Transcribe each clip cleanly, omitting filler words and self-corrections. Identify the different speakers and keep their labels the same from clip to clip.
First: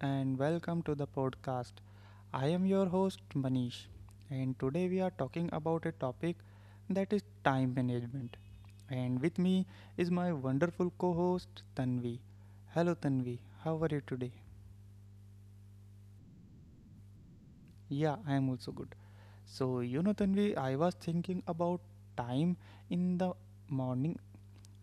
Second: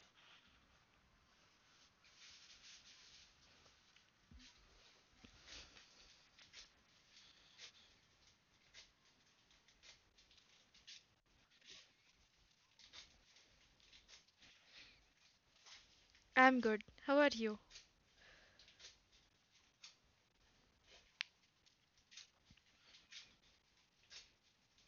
Speaker 1: and welcome to the podcast. I am your host, Manish, and today we are talking about a topic that is time management. And with me is my wonderful co host, Tanvi. Hello, Tanvi, how are you today?
Speaker 2: I'm good. How are you?
Speaker 1: Yeah, I am also good. Tanvi, I was thinking about time in the morning.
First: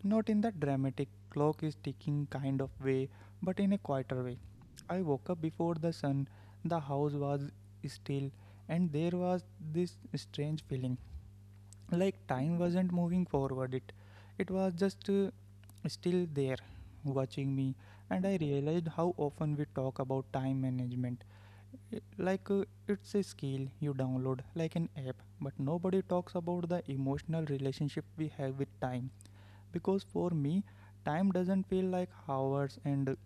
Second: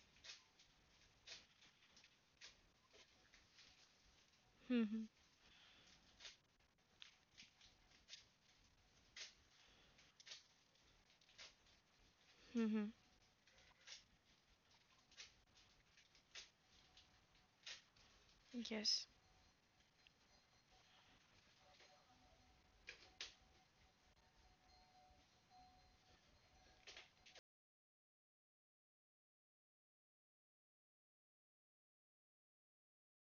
Speaker 1: Not in the dramatic clock is ticking kind of way, but in a quieter way.
Speaker 2: hmm
Speaker 1: I woke up before the sun, the house was still, and there was this strange feeling like time
Speaker 2: hmm
Speaker 1: wasn't moving forward. It was just still there, watching me. And I realized
Speaker 2: Yes.
Speaker 1: how often we talk about time management. Like it's a skill you download like an app, but nobody talks about the emotional relationship we have with time. Because for me, time doesn't feel like hours and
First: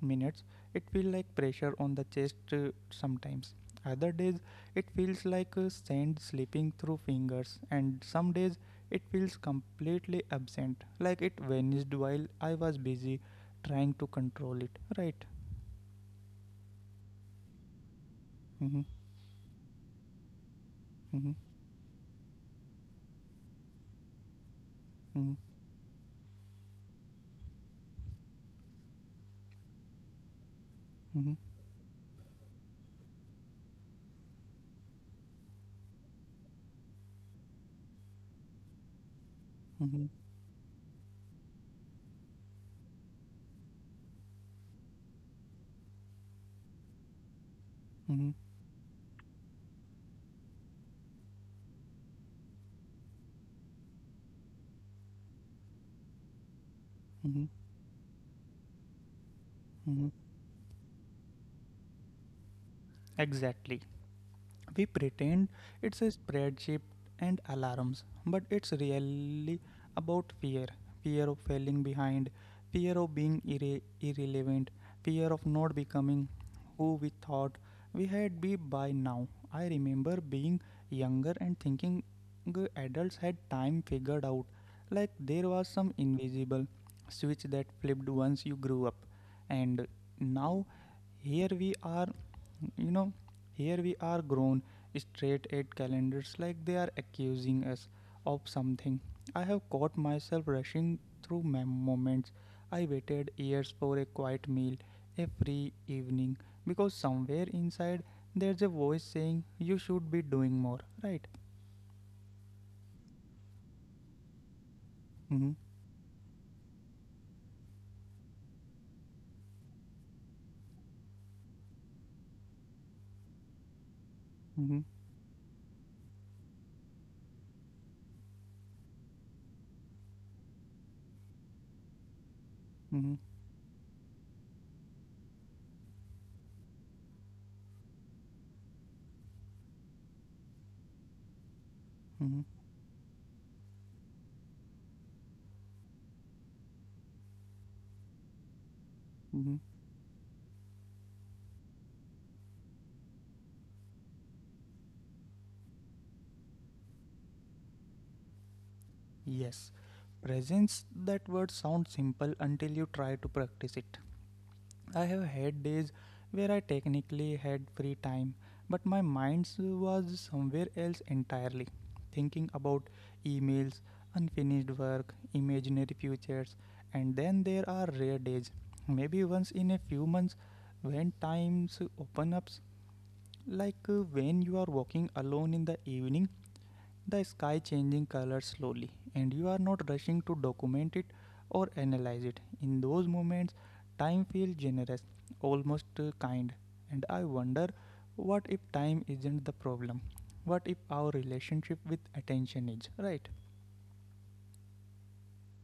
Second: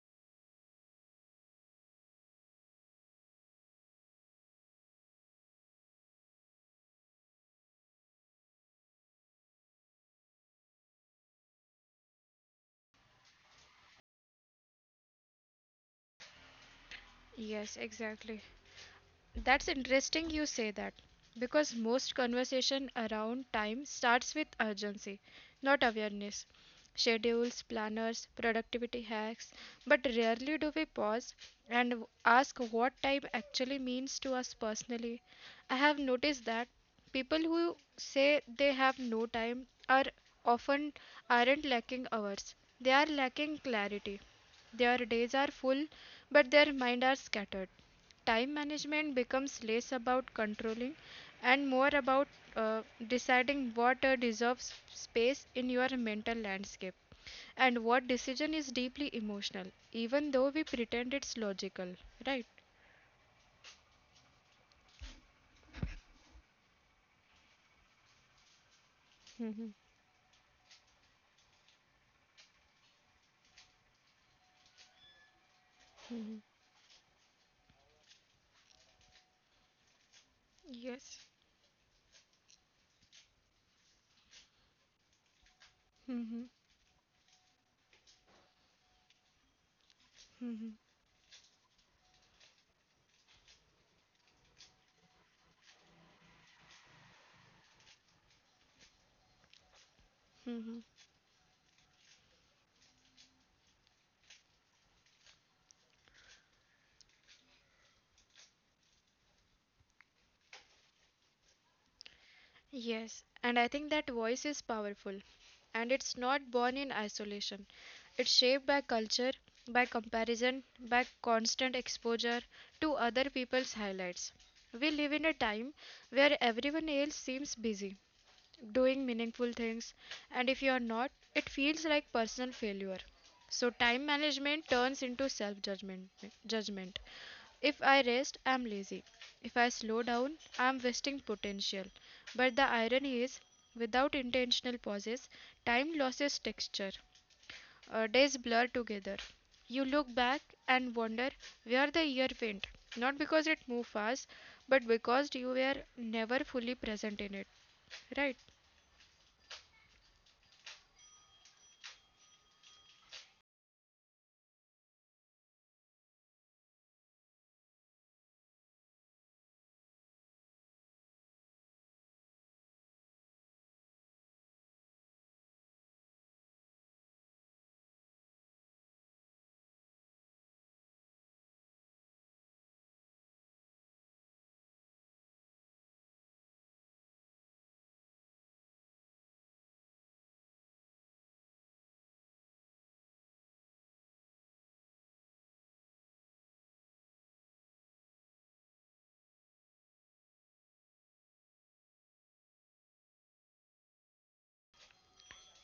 Speaker 1: minutes. It feels like pressure on the chest sometimes. Other days, it feels like sand slipping through fingers. And some days, it feels completely absent, like it vanished while I was busy trying to control it, right?
Speaker 2: Yes, exactly.
Speaker 1: mm-hmm,
Speaker 2: That's interesting you say that
Speaker 1: mm-hmm,
Speaker 2: because most conversation around time starts with urgency,
Speaker 1: mm-hmm,
Speaker 2: not awareness. Schedules, planners, productivity hacks, but rarely do we pause and ask what time actually means to us personally. I have noticed that people who say they have no time
Speaker 1: mm-hmm,
Speaker 2: are
Speaker 1: mm-hmm,
Speaker 2: often aren't lacking hours. They are lacking clarity. Their days are full, but their mind are scattered.
Speaker 1: mm-hmm,
Speaker 2: Time management becomes less about controlling and more about uh, deciding what deserves space in your mental landscape
Speaker 1: mm-hmm.
Speaker 2: and what decision is deeply emotional,
Speaker 1: Mm-hmm.
Speaker 2: even though we pretend it's logical, right?
Speaker 1: Exactly. We pretend it's a spreadsheet and alarms, but it's really
Speaker 2: Mhm.
Speaker 1: about fear. Fear of falling behind, fear of being irrelevant, fear of not becoming who we thought we had be by now. I remember being
Speaker 2: Yes.
Speaker 1: younger and thinking adults had time figured out. Like there was some
Speaker 2: hmm
Speaker 1: invisible switch that flipped once you grew up. And now
Speaker 2: hmm
Speaker 1: here we are, you know, here we are, grown, straight at calendars like they are accusing us of something. I have caught myself
Speaker 2: Mhm.
Speaker 1: rushing through moments. I waited years for a quiet meal, a free evening, because somewhere inside there's a voice saying you should be doing more, right?
Speaker 2: Yes, and I think that voice is powerful.
Speaker 1: Mm-hmm,
Speaker 2: And it's not born in isolation. It's shaped by culture, by comparison, by constant exposure to other people's highlights.
Speaker 1: mm-hmm,
Speaker 2: We live in a time where everyone else seems busy doing meaningful things, and if you are not, it feels like personal failure.
Speaker 1: mm-hmm,
Speaker 2: So time management turns into self judgment. If I rest, I'm lazy. If I slow down, I'm wasting potential.
Speaker 1: mm-hmm,
Speaker 2: But the irony is, without intentional pauses, time loses texture. Days blur together.
Speaker 1: mm-hmm.
Speaker 2: You look back and wonder where the year went, not because it moved fast, but because you were never fully present in it, right?
Speaker 1: Yes, presence, that word sounds simple until you try to practice it. I have had days where I technically had free time, but my mind was somewhere else entirely, thinking about emails, unfinished work, imaginary futures. And then there are rare days, maybe once in a few months, when times open up, like when you are walking alone in the evening, the sky changing color slowly, and you are not rushing to document it or analyze it. In those moments, time feels generous, almost kind. And I wonder, what if time isn't the problem? What if our relationship with attention is, right?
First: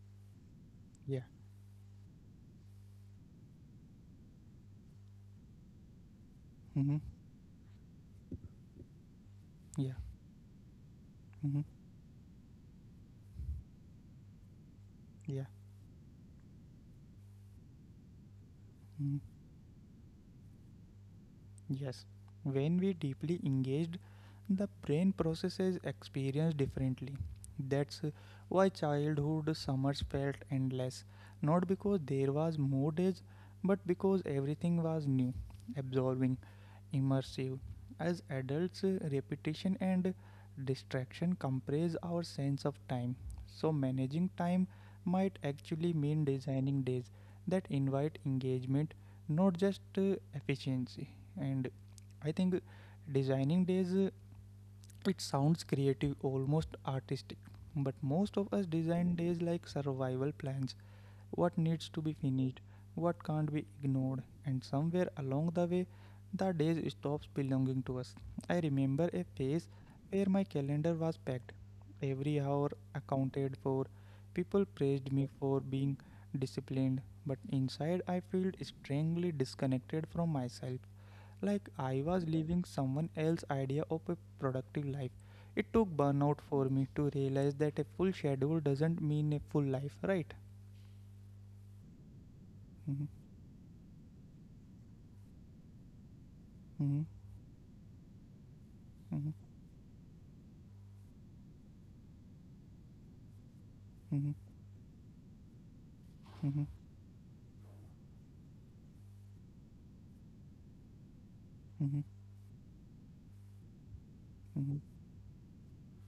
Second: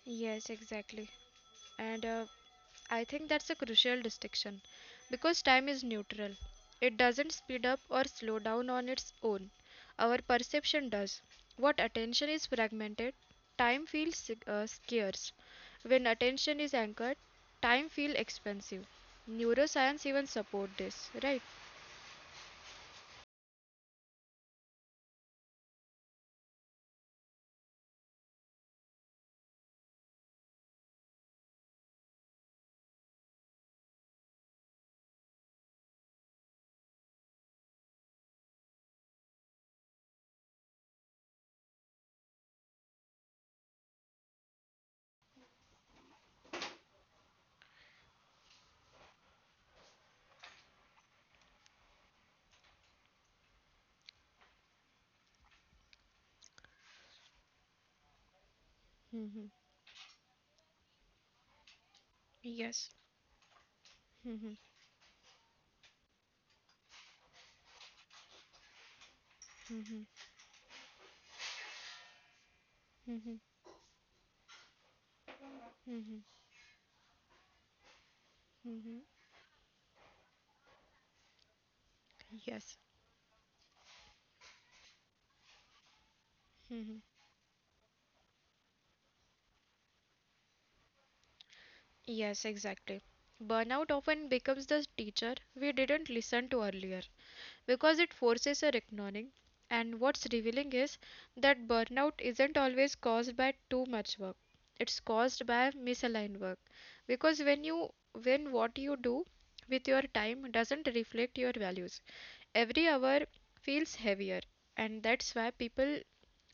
Speaker 2: Yes, exactly.
Speaker 1: Yeah.
Speaker 2: And I think that's a crucial distinction because time is neutral.
Speaker 1: Mm-hmm.
Speaker 2: It doesn't speed up or slow down on its own.
Speaker 1: Yeah.
Speaker 2: Our perception does.
Speaker 1: Mm-hmm.
Speaker 2: What attention is fragmented, time feels scarce.
Speaker 1: Yeah.
Speaker 2: When attention is anchored, time feels expensive.
Speaker 1: Mm-hmm.
Speaker 2: Neuroscience even support this, right?
Speaker 1: Yes, when we deeply engaged, the brain processes experience differently. That's why childhood summers felt endless, not because there was more days, but because everything was new, absorbing, immersive. As adults, repetition and distraction compress our sense of time. So, managing time might actually mean designing days that invite engagement, not just efficiency. And I think designing days, it sounds creative, almost artistic, but most of us design days like survival plans. What needs to be
Speaker 2: Yes.
Speaker 1: finished, what can't be ignored,
Speaker 2: Mhm,
Speaker 1: and somewhere along the way, the days stops belonging to us. I remember a phase
Speaker 2: mhm,
Speaker 1: where my calendar was packed, every hour
Speaker 2: mhm,
Speaker 1: accounted for. People praised me for
Speaker 2: mhm,
Speaker 1: being disciplined, but inside I felt
Speaker 2: mhm.
Speaker 1: strangely disconnected from myself. Like I was
Speaker 2: Yes.
Speaker 1: living someone else's idea of a productive life. It took burnout for me to realize that a full schedule doesn't mean a full life, right?
Speaker 2: Yes, exactly.
Speaker 1: Mhm,
Speaker 2: Burnout often becomes the teacher we didn't listen to earlier
Speaker 1: mhm,
Speaker 2: because it forces a reckoning.
Speaker 1: mhm,
Speaker 2: And what's revealing is that burnout isn't always caused by too much work.
Speaker 1: mhm,
Speaker 2: It's caused by misaligned work.
Speaker 1: mhm,
Speaker 2: Because when what you do with your time doesn't reflect your values,
Speaker 1: mhm,
Speaker 2: every hour feels heavier. And
Speaker 1: mhm,
Speaker 2: that's why people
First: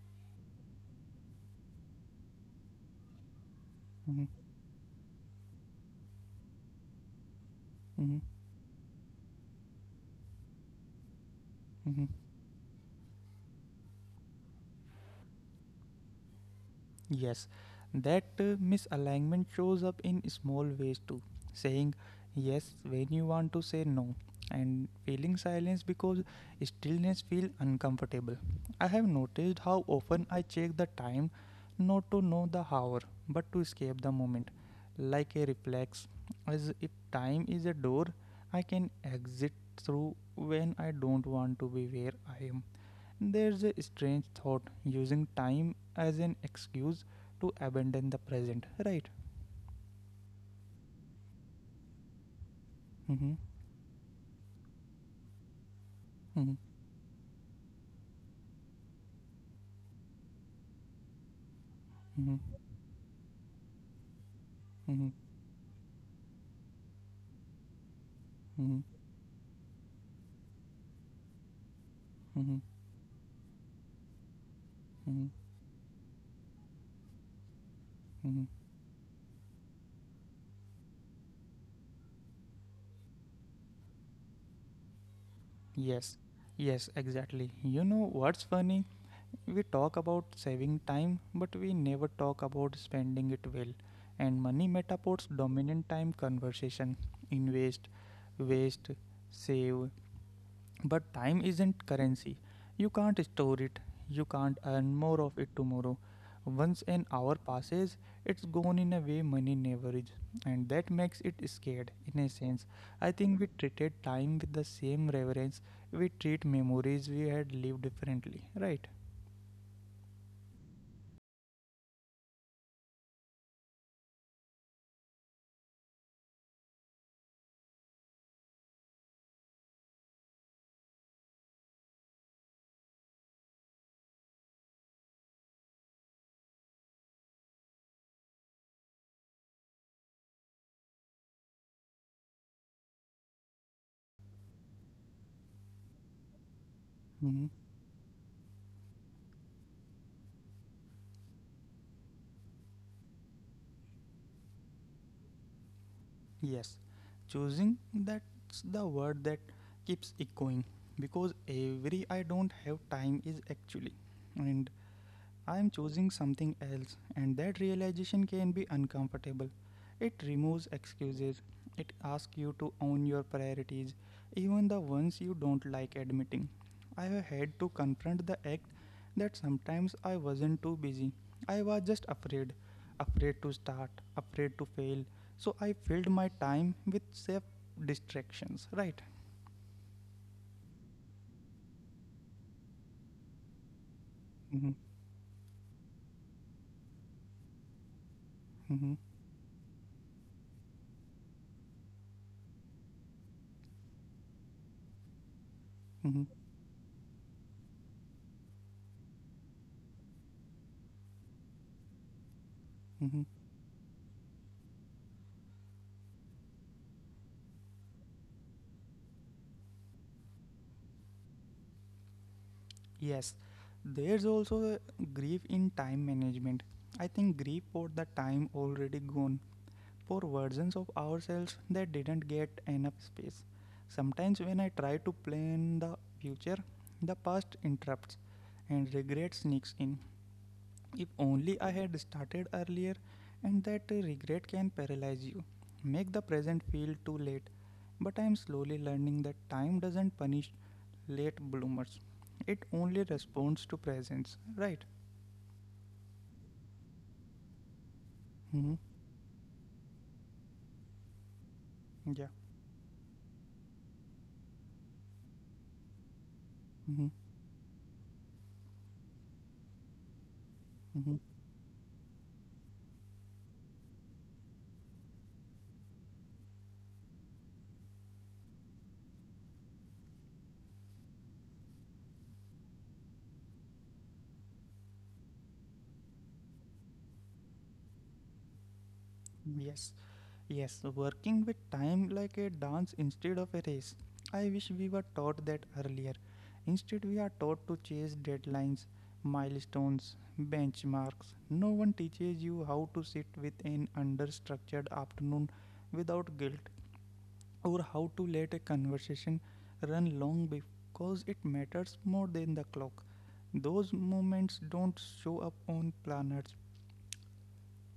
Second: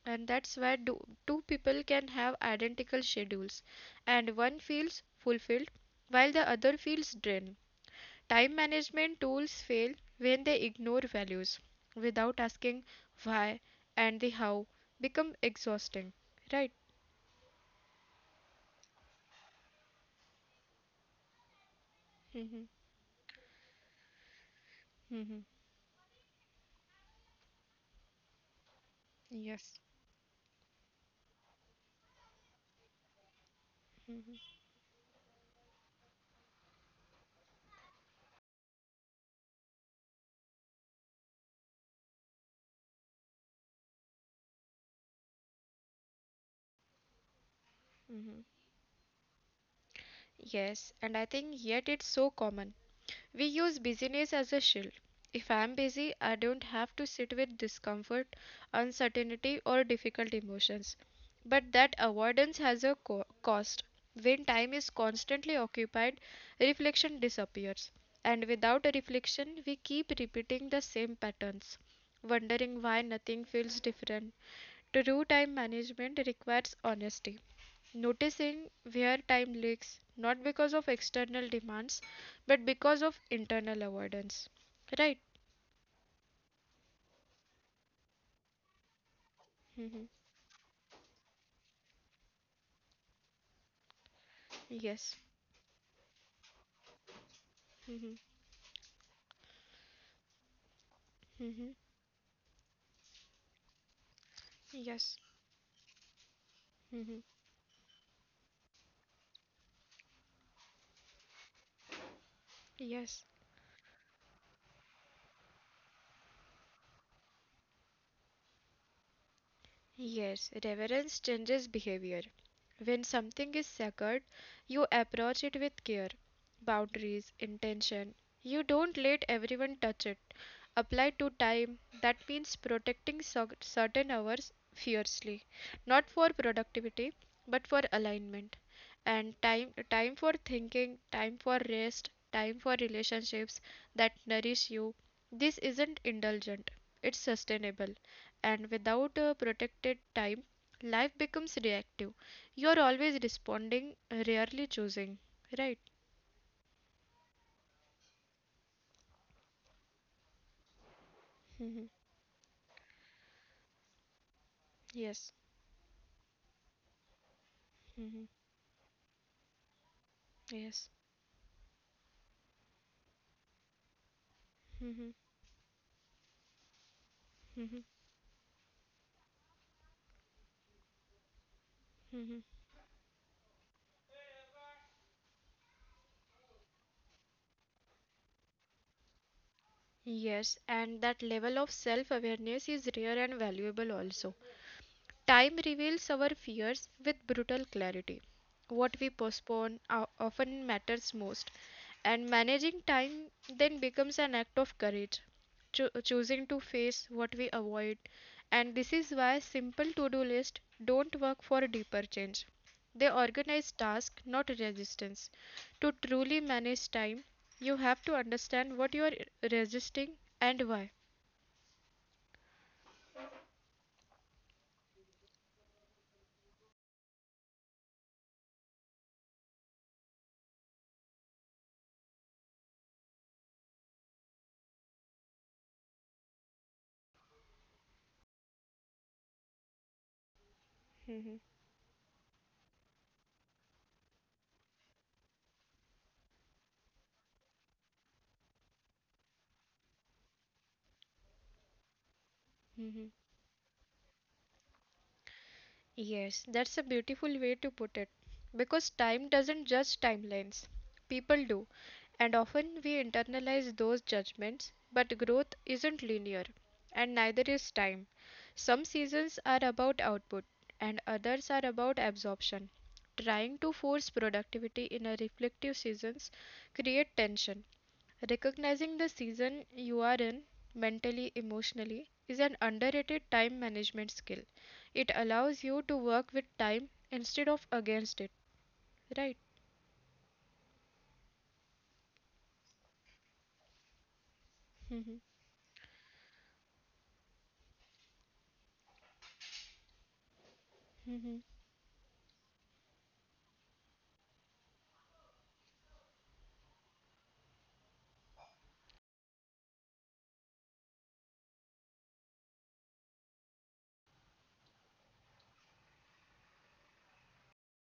Speaker 2: and that's where two people can have identical schedules
Speaker 1: mhm,
Speaker 2: and one feels fulfilled while the other feels drained.
Speaker 1: mhm,
Speaker 2: Time management tools fail when they ignore values
Speaker 1: mhm,
Speaker 2: without asking why and the how become exhausting, right?
Speaker 1: Yes, that misalignment shows up in small ways too. Saying
Speaker 2: hmm
Speaker 1: yes when you want to say no, and feeling
Speaker 2: hmm
Speaker 1: silence because stillness feels uncomfortable. I have noticed
Speaker 2: Yes.
Speaker 1: how often I check the time, not to know the hour but to escape the moment, like a reflex. As if time is a door I can exit through when I don't want to be where I am. There's a strange thought, using time as an excuse to abandon the
Speaker 2: hmm
Speaker 1: present, right?
Speaker 2: Yes, and I think yet it's so common.
Speaker 1: Mhm,
Speaker 2: We use busyness as a shield. If I am busy, I
Speaker 1: mhm,
Speaker 2: don't have to sit with discomfort, uncertainty, or difficult emotions. But that
Speaker 1: mhm,
Speaker 2: avoidance has a cost. When time
Speaker 1: mhm,
Speaker 2: is constantly occupied, reflection disappears.
Speaker 1: mhm,
Speaker 2: And without a reflection, we keep repeating the same patterns,
Speaker 1: mhm,
Speaker 2: wondering why nothing feels different.
Speaker 1: mhm,
Speaker 2: True time management requires honesty,
Speaker 1: mhm.
Speaker 2: noticing where time leaks, not because of external demands but because of internal avoidance, right?
Speaker 1: Yes, yes, exactly. You know what's funny? We talk about
Speaker 2: Mm-hmm.
Speaker 1: saving time, but we never talk about spending it well. And money metaphors
Speaker 2: Yes.
Speaker 1: dominant time conversation. Invest,
Speaker 2: Mm-hmm.
Speaker 1: waste, save. But time isn't
Speaker 2: Mm-hmm.
Speaker 1: currency. You can't store it. You can't earn more of
Speaker 2: Yes.
Speaker 1: it tomorrow. Once an hour
Speaker 2: Mm-hmm.
Speaker 1: passes, it's gone in a way money never is. And that makes it scared, in a sense. I think we
Speaker 2: Yes.
Speaker 1: treated time with the same reverence we treat memories we had lived differently, right?
Speaker 2: Yes, reverence changes behavior. When something is sacred, you approach it with care, boundaries, intention. You don't let everyone touch it. Applied to time, that means protecting certain hours fiercely, not for productivity, but for alignment. And time for thinking, time for rest, time for relationships that nourish you. This isn't indulgent, it's
Speaker 1: Hmm.
Speaker 2: sustainable, and without a protected time, life becomes reactive. You are always responding, rarely choosing, right?
Speaker 1: Yes. Choosing, that's the word that keeps echoing. Because every
Speaker 2: Mhm.
Speaker 1: I don't have time is actually. And
Speaker 2: Yes,
Speaker 1: I am choosing something else, and that realization can be uncomfortable. It removes
Speaker 2: yes.
Speaker 1: excuses, it asks you to own your priorities, even the ones you
Speaker 2: Mhm.
Speaker 1: don't like admitting. I have had to confront the act that sometimes I wasn't too busy, I was just afraid.
Speaker 2: Mhm.
Speaker 1: Afraid to start, afraid to fail. So I filled my time with safe distractions, right?
Speaker 2: Yes, and that level of self awareness is rare and valuable also.
Speaker 1: Mm-hmm,
Speaker 2: Time reveals our fears with brutal clarity.
Speaker 1: mm-hmm,
Speaker 2: What we postpone often matters most, and managing time then becomes an act of courage,
Speaker 1: mm-hmm,
Speaker 2: choosing to face what we avoid. And this is why simple to do lists don't work for deeper change. They
Speaker 1: mm-hmm.
Speaker 2: organize tasks, not resistance. To truly manage time, you have to understand what you are resisting and why.
Speaker 1: Yes, there's also a grief in time management. I think grief for the time already gone, for versions of ourselves that didn't get enough space. Sometimes when I try to plan the future, the past interrupts and regret sneaks in. If only I had started earlier, and that regret can paralyze you, make the present feel too late. But I am slowly learning that time doesn't punish late bloomers, it only
Speaker 2: Mhm.
Speaker 1: responds to presence, right?
Speaker 2: Yes, that's a beautiful way to put it.
Speaker 1: Hmm.
Speaker 2: Because time doesn't judge timelines, people do.
Speaker 1: Yeah.
Speaker 2: And often we internalize those judgments, but growth isn't linear,
Speaker 1: hmm
Speaker 2: and neither is time. Some seasons are about output, and
Speaker 1: hmm.
Speaker 2: others are about absorption. Trying to force productivity in a reflective seasons create tension. Recognizing the season you are in mentally, emotionally is an underrated time management skill. It allows you to work with time instead of against it, right?
Speaker 1: Yes. Yes, working with time like a dance instead of a race. I wish we were
Speaker 2: Mhm,
Speaker 1: taught that earlier. Instead, we are taught to chase deadlines, milestones, benchmarks.
Speaker 2: mhm.
Speaker 1: No one teaches you how to sit with an understructured afternoon without guilt, or how to let a conversation run long because it matters more than the clock. Those moments don't show up on planners,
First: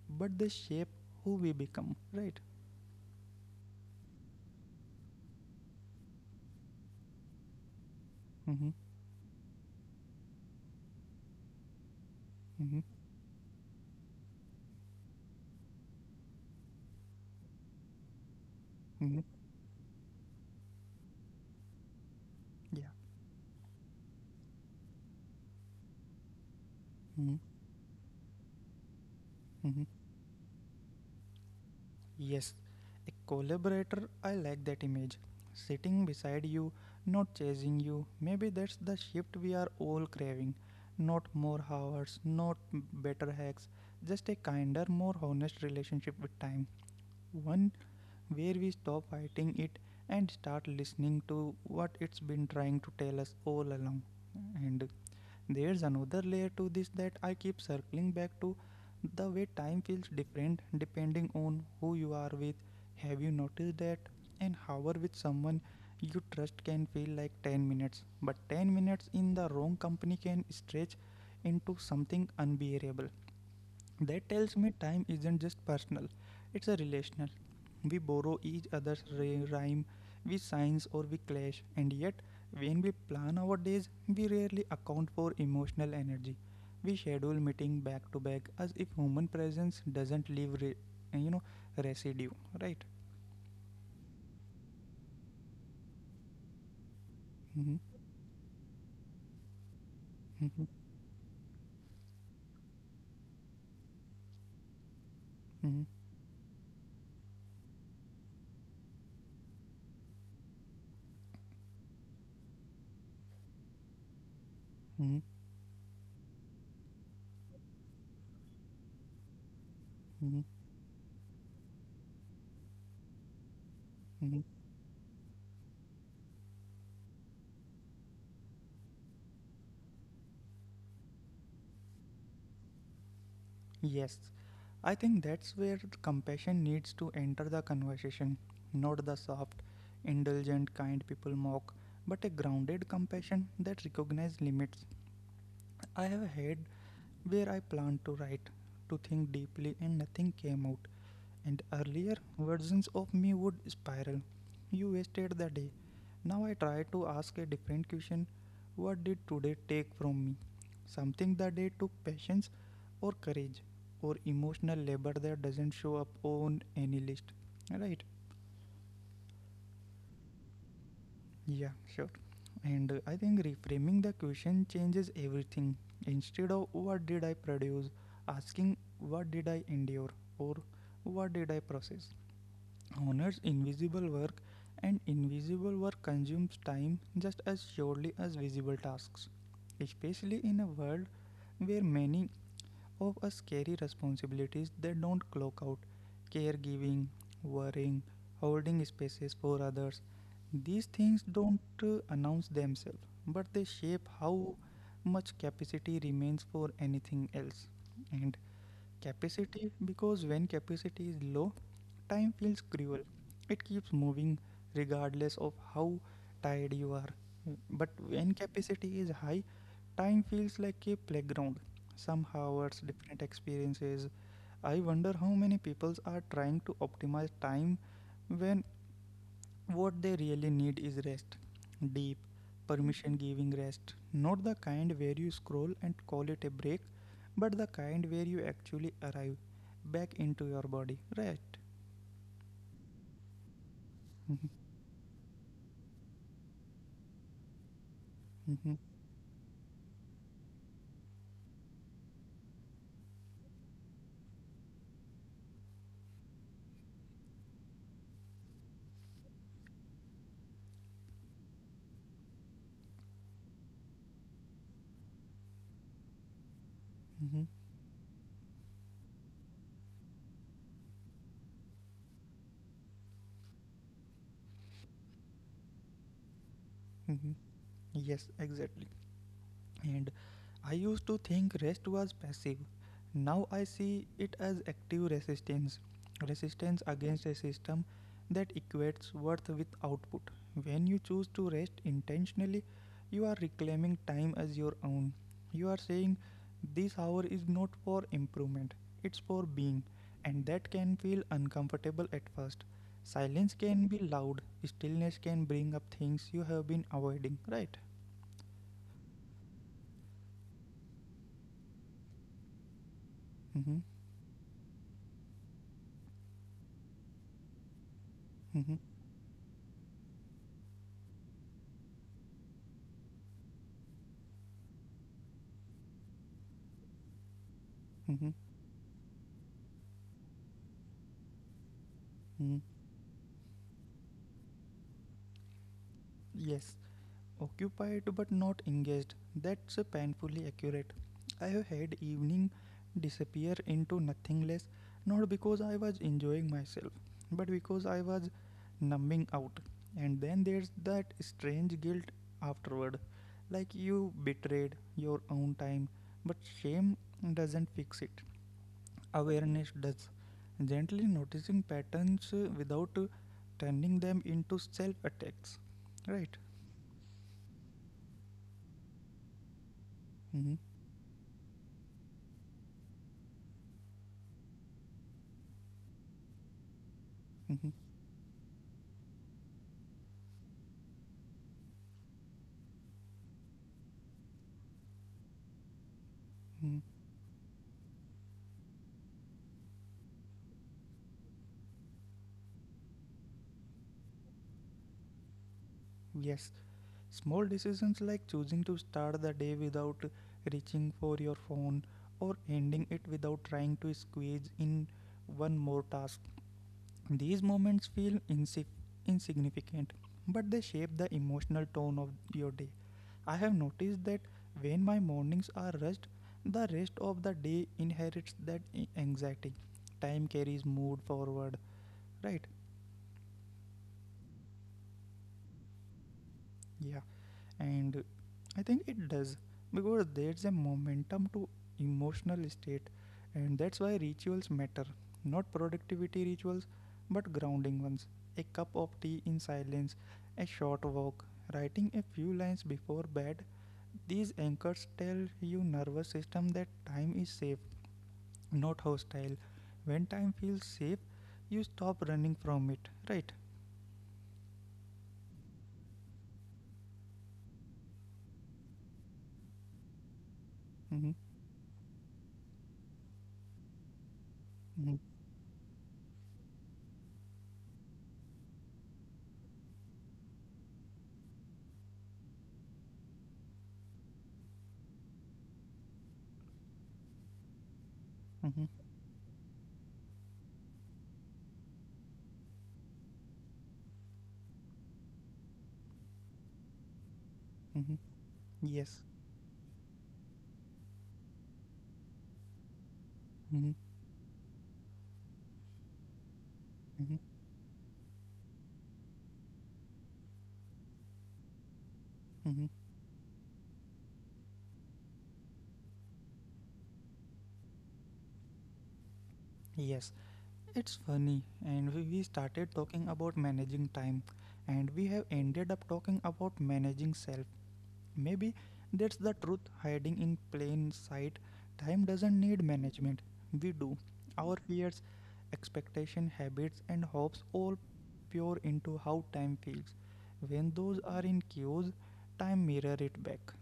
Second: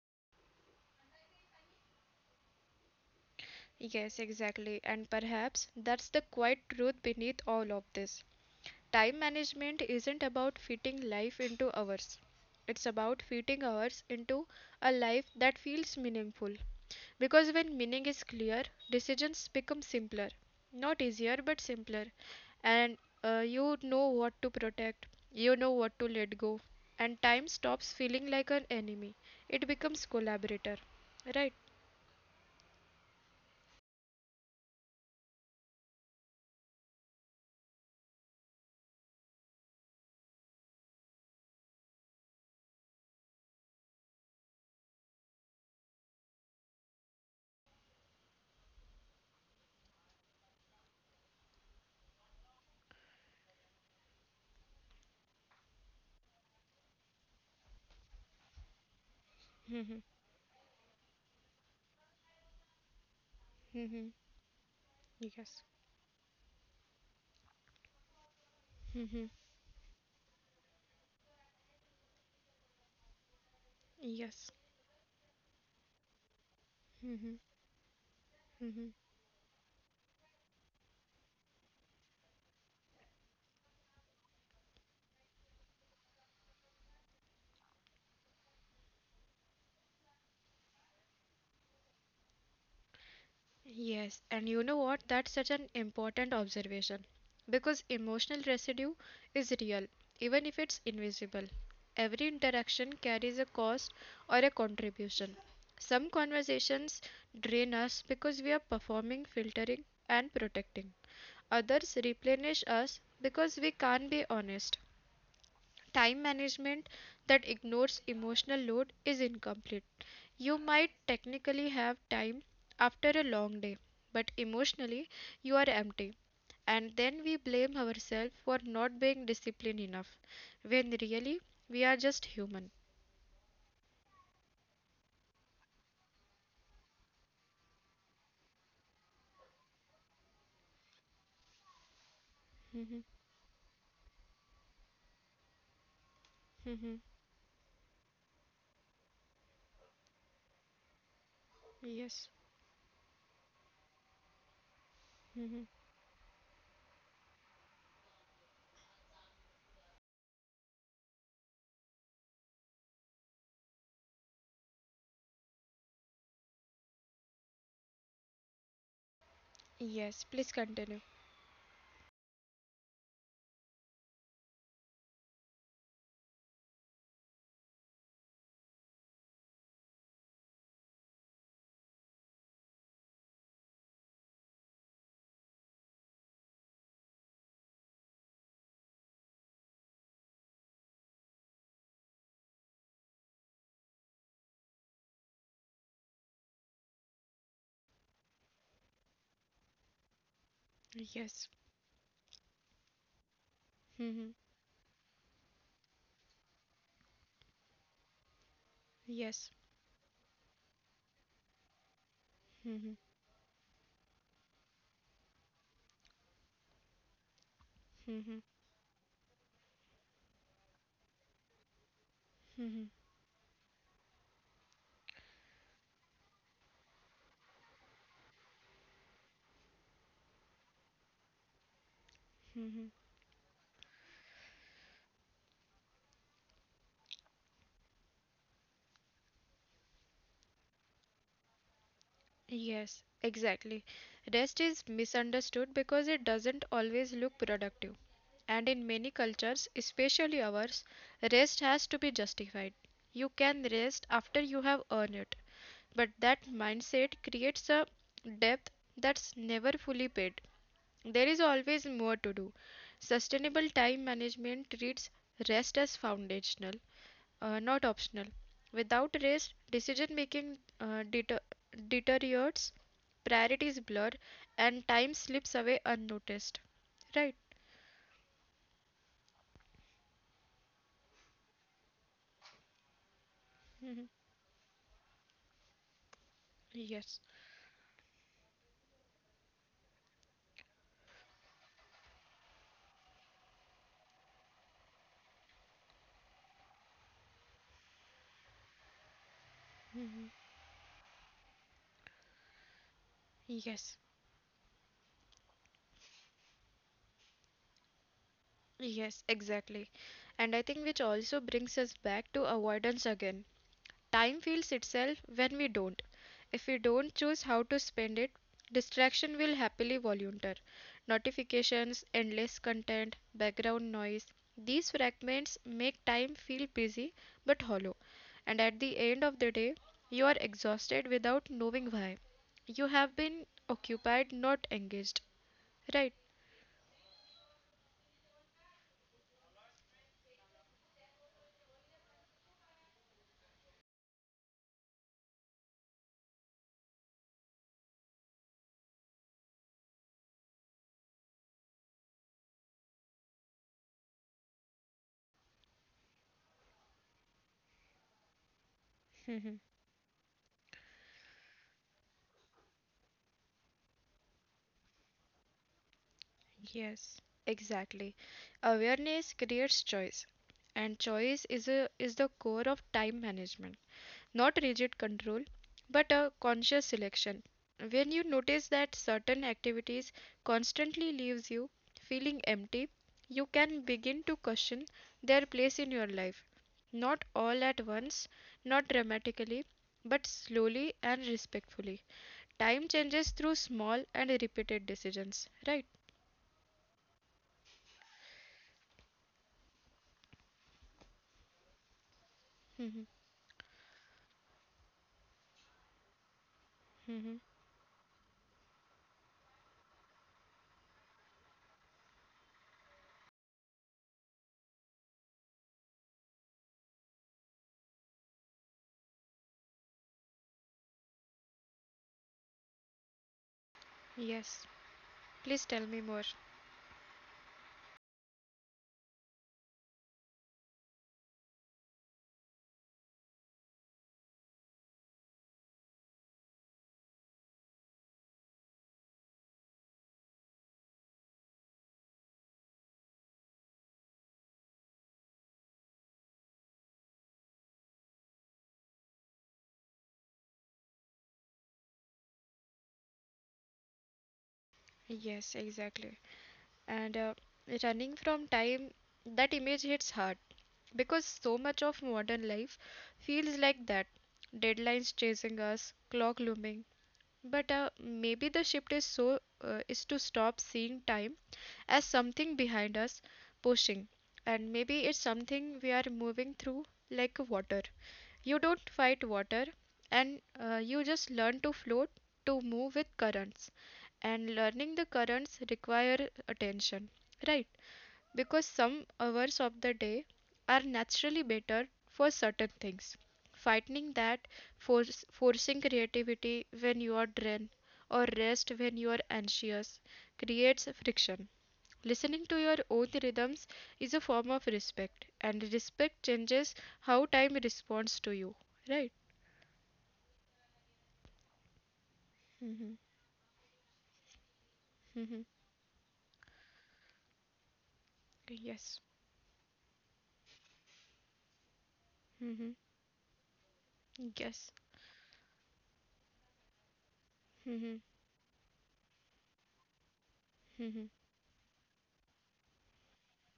Speaker 1: but they shape who we become, right?
Speaker 2: Yes, exactly. And perhaps that's the quiet truth beneath all of this.
Speaker 1: Mm-hmm,
Speaker 2: Time management isn't about fitting life into hours.
Speaker 1: mm-hmm,
Speaker 2: It's about fitting hours into a life that feels meaningful. Because when meaning is clear,
Speaker 1: Mm-hmm.
Speaker 2: decisions become simpler. Not easier, but simpler.
Speaker 1: Yeah.
Speaker 2: And you know what to protect, you know what to let go. And
Speaker 1: hmm
Speaker 2: time stops feeling like an enemy. It
Speaker 1: hmm.
Speaker 2: becomes collaborator. Right?
Speaker 1: Yes, a collaborator, I like that image. Sitting beside you, not chasing you. Maybe that's the shift we are all craving. Not more hours, not better hacks, just a kinder, more honest relationship with time. One where we stop fighting it and start listening to what it's been trying to tell us all along. And there's another layer to this that I keep circling back to. The way time
Speaker 2: Mm-hmm.
Speaker 1: feels different depending on who you are with. Have you noticed that?
Speaker 2: Mm-hmm.
Speaker 1: An hour with someone
Speaker 2: Yes.
Speaker 1: you trust can feel like 10 minutes, but 10 minutes in the wrong company can stretch into something unbearable. That
Speaker 2: Yes.
Speaker 1: tells me time isn't just personal, it's a relational.
Speaker 2: Mm-hmm.
Speaker 1: We borrow each
Speaker 2: Mm-hmm.
Speaker 1: other's rhyme, we signs, or we clash, and yet, when we plan our days, we rarely account for emotional energy. We schedule meeting back to back as if human presence doesn't leave, you know, residue, right?
Speaker 2: Yes, and you know what? That's such an important observation
Speaker 1: Mm-hmm,
Speaker 2: because emotional residue is real, even if
Speaker 1: mm-hmm,
Speaker 2: it's invisible. Every interaction carries a cost or a contribution.
Speaker 1: mm-hmm,
Speaker 2: Some conversations drain us because we are performing filtering and protecting, others replenish us because we can't be honest.
Speaker 1: mm-hmm,
Speaker 2: Time management that ignores emotional load is incomplete.
Speaker 1: mm-hmm,
Speaker 2: You might technically have time after a long day, but
Speaker 1: mm-hmm.
Speaker 2: emotionally you are empty. And then we blame ourselves for not being disciplined enough, when really we are just human.
Speaker 1: Yes, I think that's where the compassion needs to enter the conversation, not the soft, indulgent kind people mock, but a grounded
Speaker 2: Mm-hmm.
Speaker 1: compassion that recognizes limits. I have a head
Speaker 2: Mm-hmm.
Speaker 1: where I planned to write, to think deeply, and nothing came out, and earlier
Speaker 2: Yes.
Speaker 1: versions of me would spiral. You wasted the
Speaker 2: Mm-hmm.
Speaker 1: day. Now I try to ask a different question. What did today take from me? Something that day took patience or courage or emotional labor that doesn't show up on any list. Right?
Speaker 2: Yes. Please continue.
Speaker 1: Yeah, sure. And I think reframing the question changes everything. Instead of what did I produce, asking what did I endure or what did I process honors invisible work, and invisible work consumes time just as surely as visible tasks, especially in a world where many of us carry responsibilities they don't clock out: caregiving, worrying, holding spaces for others. These things
Speaker 2: Yes.
Speaker 1: don't announce themselves, but they shape
Speaker 2: Mm-hmm.
Speaker 1: how much capacity remains for anything else. And
Speaker 2: Yes.
Speaker 1: capacity, because when capacity is low, time feels
Speaker 2: Mm-hmm.
Speaker 1: cruel. It keeps moving regardless of how tired you are. But when capacity is high, time feels like a playground. Some hours, different experiences. I wonder how many people are trying to optimize time when what they really need is rest. Deep, permission giving rest. Not the kind where you scroll and call it a break, but the kind where you actually arrive back into your body. Right.
Speaker 2: Yes, exactly. Rest is misunderstood because it doesn't always look productive. And
Speaker 1: Mhm,
Speaker 2: in many cultures, especially ours, rest has to be justified. You can rest after you have earned it. But that mindset creates a depth that's never fully paid. There is always more to do. Sustainable time management treats rest as foundational,
Speaker 1: mhm,
Speaker 2: not optional. Without rest, decision making deteriorates, priorities blur, and time slips away unnoticed.
Speaker 1: mhm.
Speaker 2: Right?
Speaker 1: Yes, exactly. And I used to think rest was passive. Now I
Speaker 2: Mhm.
Speaker 1: see it as active resistance. Resistance
Speaker 2: Yes.
Speaker 1: against a system that equates worth with output. When you choose to rest intentionally, you are reclaiming time as your own. You are saying this hour is not for improvement, it's for being,
Speaker 2: Mhm.
Speaker 1: and that can feel uncomfortable at first. Silence can
Speaker 2: Yes.
Speaker 1: be loud, stillness can bring up things you have been avoiding, right?
Speaker 2: Yes, exactly. And I think which also brings us back to avoidance again.
Speaker 1: Mm-hmm,
Speaker 2: Time feels itself when we don't. If we don't choose how to spend it,
Speaker 1: mm-hmm,
Speaker 2: distraction will happily volunteer. Notifications, endless content, background noise. These fragments make time feel busy but hollow.
Speaker 1: mm-hmm.
Speaker 2: And at the end of the day, you are exhausted without knowing why.
Speaker 1: Hmm,
Speaker 2: You have been occupied, not engaged. Right?
Speaker 1: yes, occupied but not engaged. That's painfully accurate. I have had evening disappear into nothingness, not because I was enjoying myself, but because I was numbing out. And then there's that strange guilt afterward, like you betrayed your own time. But shame doesn't fix it. Awareness does. Gently noticing patterns without turning them into self attacks. Right.
Speaker 2: Yes. Exactly. Awareness creates choice,
Speaker 1: Hmm.
Speaker 2: and choice is the core of time management, not rigid control, but a conscious selection.
Speaker 1: Hmm, hmm.
Speaker 2: When you notice that certain activities constantly leaves you feeling empty, you can begin to question their place in your life. Not all at once, not dramatically, but slowly and respectfully. Time changes through small and repeated decisions, right?
Speaker 1: Yes. Small decisions like choosing to start the day without reaching for your phone or
Speaker 2: hmm
Speaker 1: ending it without trying to squeeze in one more task.
Speaker 2: hmm
Speaker 1: These moments feel insignificant, but they shape the emotional tone of your day. I have noticed that when my mornings are rushed, the rest of the day inherits that anxiety. Time carries mood forward, right?
Speaker 2: Yes. Please tell me more.
Speaker 1: Yeah, and I think it does, because there's a momentum to emotional state, and that's why rituals matter. Not productivity rituals, but grounding ones: a cup of tea in silence, a short walk, writing a few lines before bed. These anchors tell your nervous system that time is safe, not hostile. When time feels safe, you stop running from it, right?
Speaker 2: Yes, exactly. And running from time, that image hits hard
Speaker 1: Mm-hmm,
Speaker 2: because so much of modern life feels like that,
Speaker 1: mm-hmm,
Speaker 2: deadlines chasing us, clock looming. But maybe the shift is to stop seeing time as something behind us pushing, and maybe it's something we are moving through like water. You
Speaker 1: mm-hmm,
Speaker 2: don't fight water, and you just learn to float, to move with currents. And learning the currents require attention, right?
Speaker 1: mm-hmm.
Speaker 2: Because
Speaker 1: Yes.
Speaker 2: some hours of the day are naturally better for certain things.
Speaker 1: Mm-hmm,
Speaker 2: Fighting that, forcing creativity when
Speaker 1: mm-hmm,
Speaker 2: you are drained or rest when you are anxious, creates friction. Listening to
Speaker 1: mm-hmm.
Speaker 2: your own rhythms is a form of respect, and respect changes how time responds to you. Right?
Speaker 1: Yes, it's funny, and we started
Speaker 2: Mm-hmm.
Speaker 1: talking about managing time, and we have ended up talking about managing self. Maybe
Speaker 2: Yes.
Speaker 1: that's the truth hiding in plain sight. Time doesn't need
Speaker 2: Mm-hmm.
Speaker 1: management, we do. Our
Speaker 2: Yes.
Speaker 1: fears, expectation, habits, and hopes all
Speaker 2: Mm-hmm.
Speaker 1: pour into how time feels. When those
Speaker 2: Mm-hmm.
Speaker 1: are in cues, time mirror it back.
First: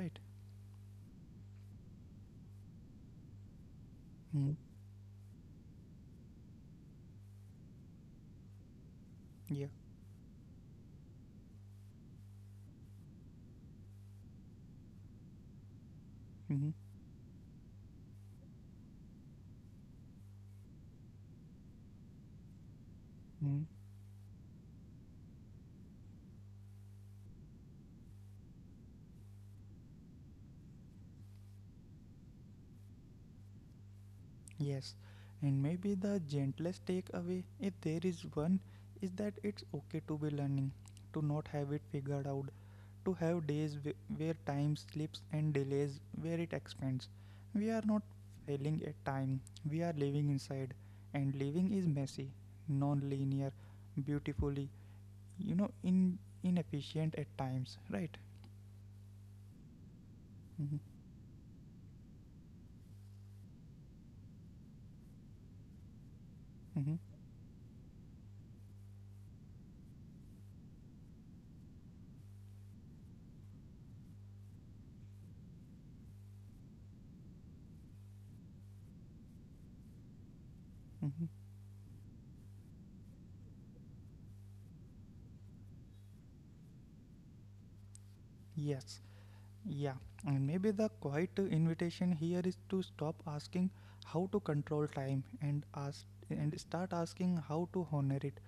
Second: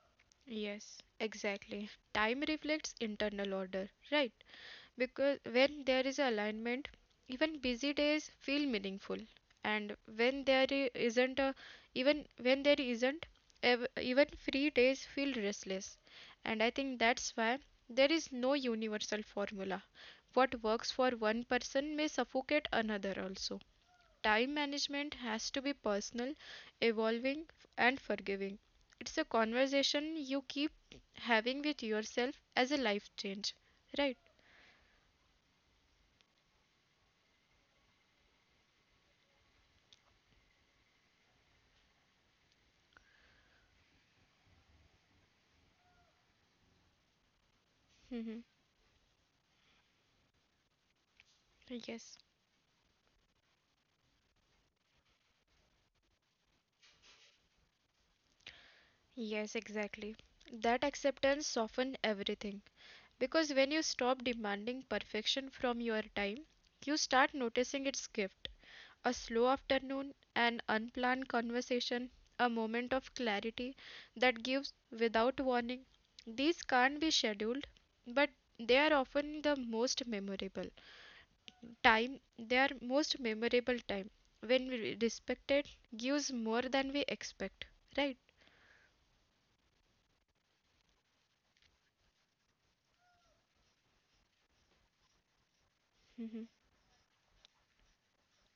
Speaker 1: Right?
Speaker 2: Yes, exactly. Time reflects internal order, right?
Speaker 1: Mm.
Speaker 2: Because when there is alignment, even busy days feel meaningful.
Speaker 1: Yeah.
Speaker 2: And when there I- isn't a, even when there isn't, even free days feel restless.
Speaker 1: Mm-hmm.
Speaker 2: And I think that's why there is no universal formula. What works for one person may suffocate another
Speaker 1: Mm-hmm.
Speaker 2: also. Time management has to be personal, evolving, and forgiving. It's a conversation you keep having with yourself as a life change, right?
Speaker 1: Yes, and maybe the gentlest takeaway, if there is one, is that it's okay to be learning, to not have it figured out, to have days where time slips and delays, where it expands. We are not
Speaker 2: Mm-hmm.
Speaker 1: failing at time, we are living inside, and living is
Speaker 2: Yes,
Speaker 1: messy, non linear, beautifully, inefficient at times, right?
Speaker 2: yes, exactly. That
Speaker 1: Mm-hmm,
Speaker 2: acceptance softens everything. Because when you stop demanding perfection from your time,
Speaker 1: mm-hmm,
Speaker 2: you start noticing its gift. A slow afternoon, an unplanned conversation, a moment of clarity that gives without warning. These can't be scheduled, but they are often the most memorable
Speaker 1: mm-hmm.
Speaker 2: time. They are most memorable time when we respect it, gives more than we expect, right?
Speaker 1: Yes. Yeah, and maybe the quiet invitation here is to stop asking how to control time,
Speaker 2: hmm
Speaker 1: and start asking how to honor it,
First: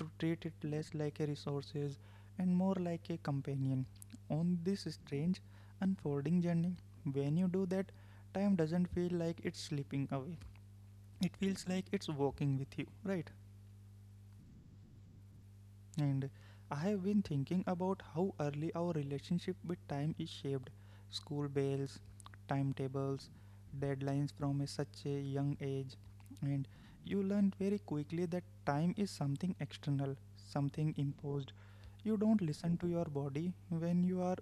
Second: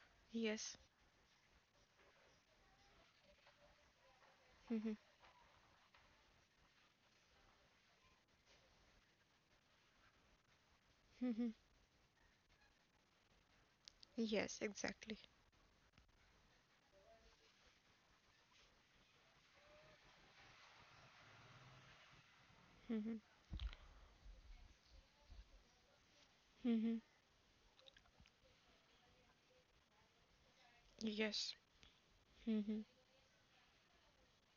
Speaker 1: to treat it
Speaker 2: Yes.
Speaker 1: less like a resources and more like a companion. On this strange unfolding journey, when you do that, time doesn't feel like it's slipping away. It feels like it's walking with you, right?
Speaker 2: Yes, exactly.
Speaker 1: And I have been thinking about how early our relationship with time is shaped. School bells, timetables, deadlines from such a young age. And you learn very quickly that time is something external, something
Speaker 2: Yes.
Speaker 1: imposed. You don't listen to your body when you are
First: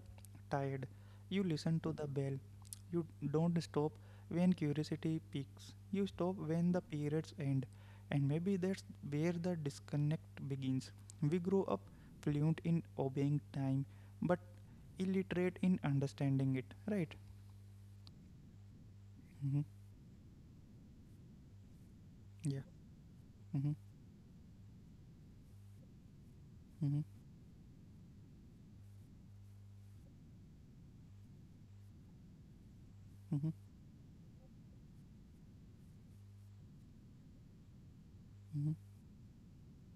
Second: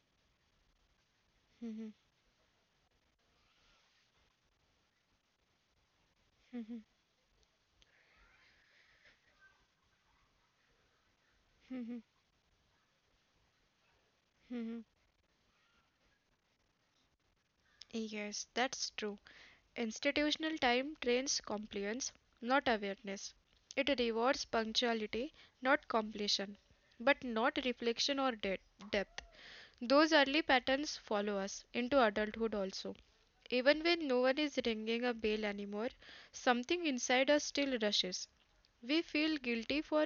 Speaker 1: tired. You listen to the bell. You don't stop when curiosity peaks. You stop when the periods end. And maybe that's where the disconnect begins. We grow up fluent in obeying time, but
Speaker 2: Mhm.
Speaker 1: illiterate in understanding it, right?
Speaker 2: Yes, that's true.
Speaker 1: Mm-hmm.
Speaker 2: Institutional time trains compliance, not
Speaker 1: Yeah.
Speaker 2: awareness.
Speaker 1: Mm-hmm.
Speaker 2: It rewards punctuality, not completion,
Speaker 1: Mm-hmm.
Speaker 2: but not reflection or depth. Those early patterns follow us into adulthood also.
Speaker 1: Mm-hmm.
Speaker 2: Even when no one is ringing a bell anymore, something inside us still rushes.
Speaker 1: Mm-hmm.
Speaker 2: We feel guilty for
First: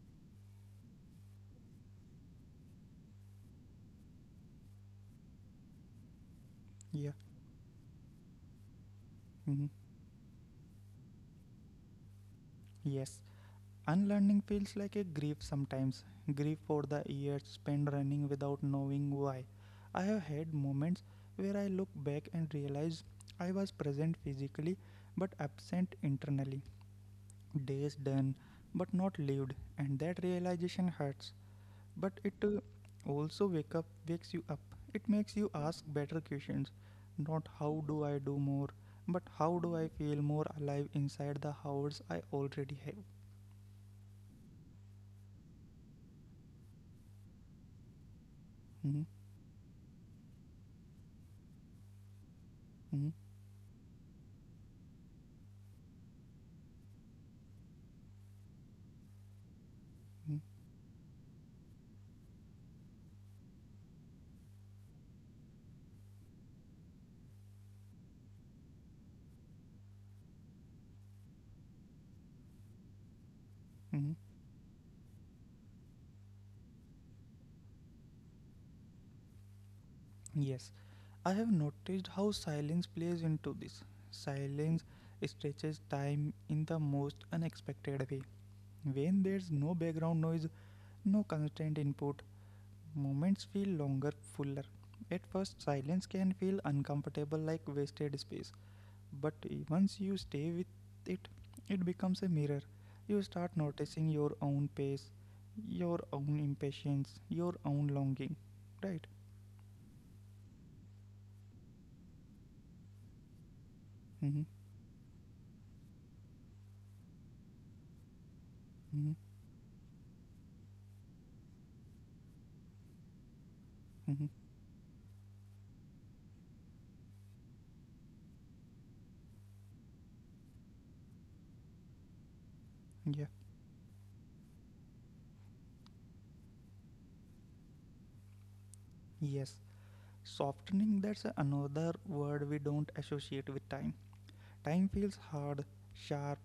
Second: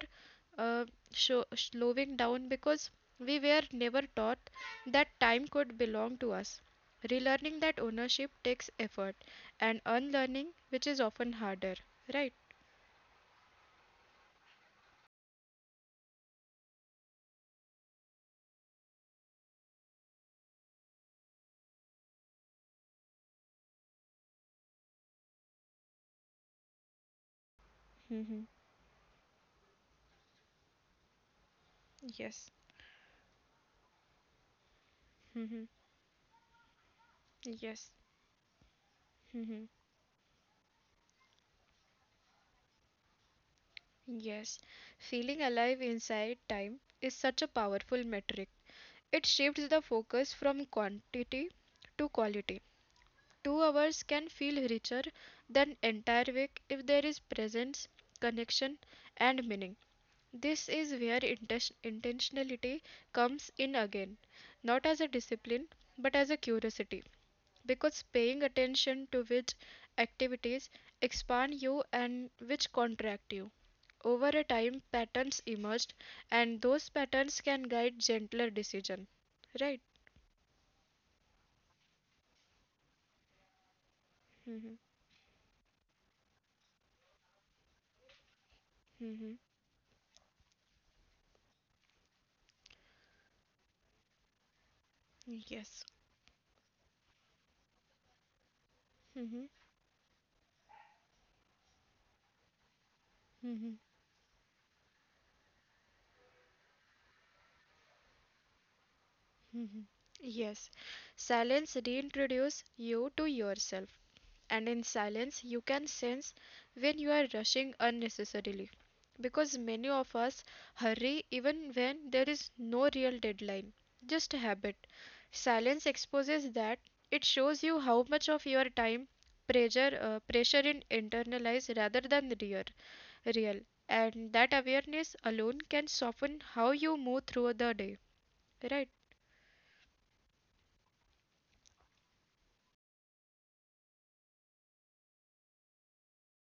Speaker 2: uh, sho slowing down because we were never taught that time could belong to us.
Speaker 1: Yeah.
Speaker 2: Relearning that ownership takes effort,
Speaker 1: Mm-hmm.
Speaker 2: and unlearning, which is often harder, right?
Speaker 1: Yes. Unlearning feels like a grief sometimes, grief for the years spent running without knowing why. I have had moments where I look back and realize I was present physically but absent internally. Days done
Speaker 2: Mm-hmm.
Speaker 1: but not lived, and that realization hurts. But it
Speaker 2: Yes.
Speaker 1: also wakes you up. It makes you
Speaker 2: hmm
Speaker 1: ask better questions. Not how
Speaker 2: Yes.
Speaker 1: do I do more, but how
Speaker 2: hmm
Speaker 1: do I feel more alive inside the hours I already have.
Speaker 2: Yes, feeling alive inside time is such a powerful metric.
Speaker 1: Mhm,
Speaker 2: It shifts the focus from quantity to quality.
Speaker 1: mhm,
Speaker 2: 2 hours can feel richer than entire week if there is presence, connection, and meaning.
Speaker 1: mhm,
Speaker 2: This is where intentionality comes in again, not as a discipline but as a curiosity, because paying attention to which activities expand you and which contract you.
Speaker 1: mhm.
Speaker 2: Over a time, patterns emerged, and those patterns can guide gentler decision. Right?
Speaker 1: Yes, I have noticed how silence plays into this.
Speaker 2: hmm
Speaker 1: Silence stretches time in the most unexpected way, when there's no background noise, no constant input. Moments feel longer, fuller. At first,
Speaker 2: Yes.
Speaker 1: silence can feel uncomfortable, like wasted space, but
Speaker 2: hmm
Speaker 1: once you stay with it, it becomes a mirror. You start
Speaker 2: hmm
Speaker 1: noticing your own pace, your own impatience, your own longing. Right?
Speaker 2: Yes. Silence reintroduces you to yourself.
Speaker 1: Mm-hmm.
Speaker 2: And in silence you can sense when you are rushing unnecessarily,
Speaker 1: Mm-hmm.
Speaker 2: because many of us hurry even when there is no real deadline,
Speaker 1: Mm-hmm.
Speaker 2: just a habit. Silence exposes that. It shows you how much of your time pressure pressure in internalized rather than real
Speaker 1: Yeah.
Speaker 2: real And that awareness alone can soften how you move through the day, right?
Speaker 1: Yes. Softening, that's another word we don't associate with time. Time feels hard, sharp,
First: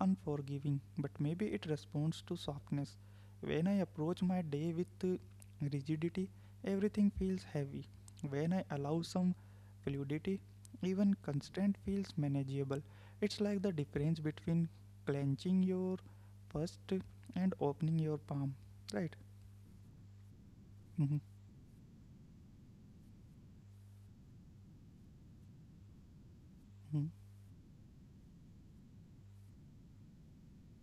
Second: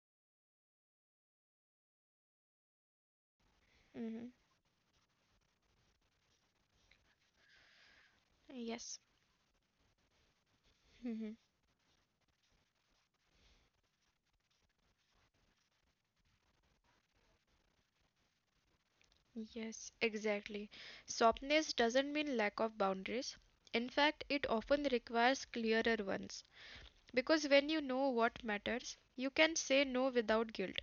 Speaker 1: unforgiving, but maybe it responds to softness. When I approach
Speaker 2: Mm-hmm.
Speaker 1: my day with rigidity, everything feels heavy. When I
Speaker 2: Yes.
Speaker 1: allow some fluidity, even
Speaker 2: Mm-hmm.
Speaker 1: constraint feels manageable. It's like the difference between clenching your fist and opening your palm, right?
Speaker 2: Yes, exactly.
Speaker 1: Mm-hmm,
Speaker 2: Softness doesn't mean lack of boundaries. In fact, it often requires clearer ones.
Speaker 1: mm-hmm,
Speaker 2: Because when you know what matters, you can say no without guilt.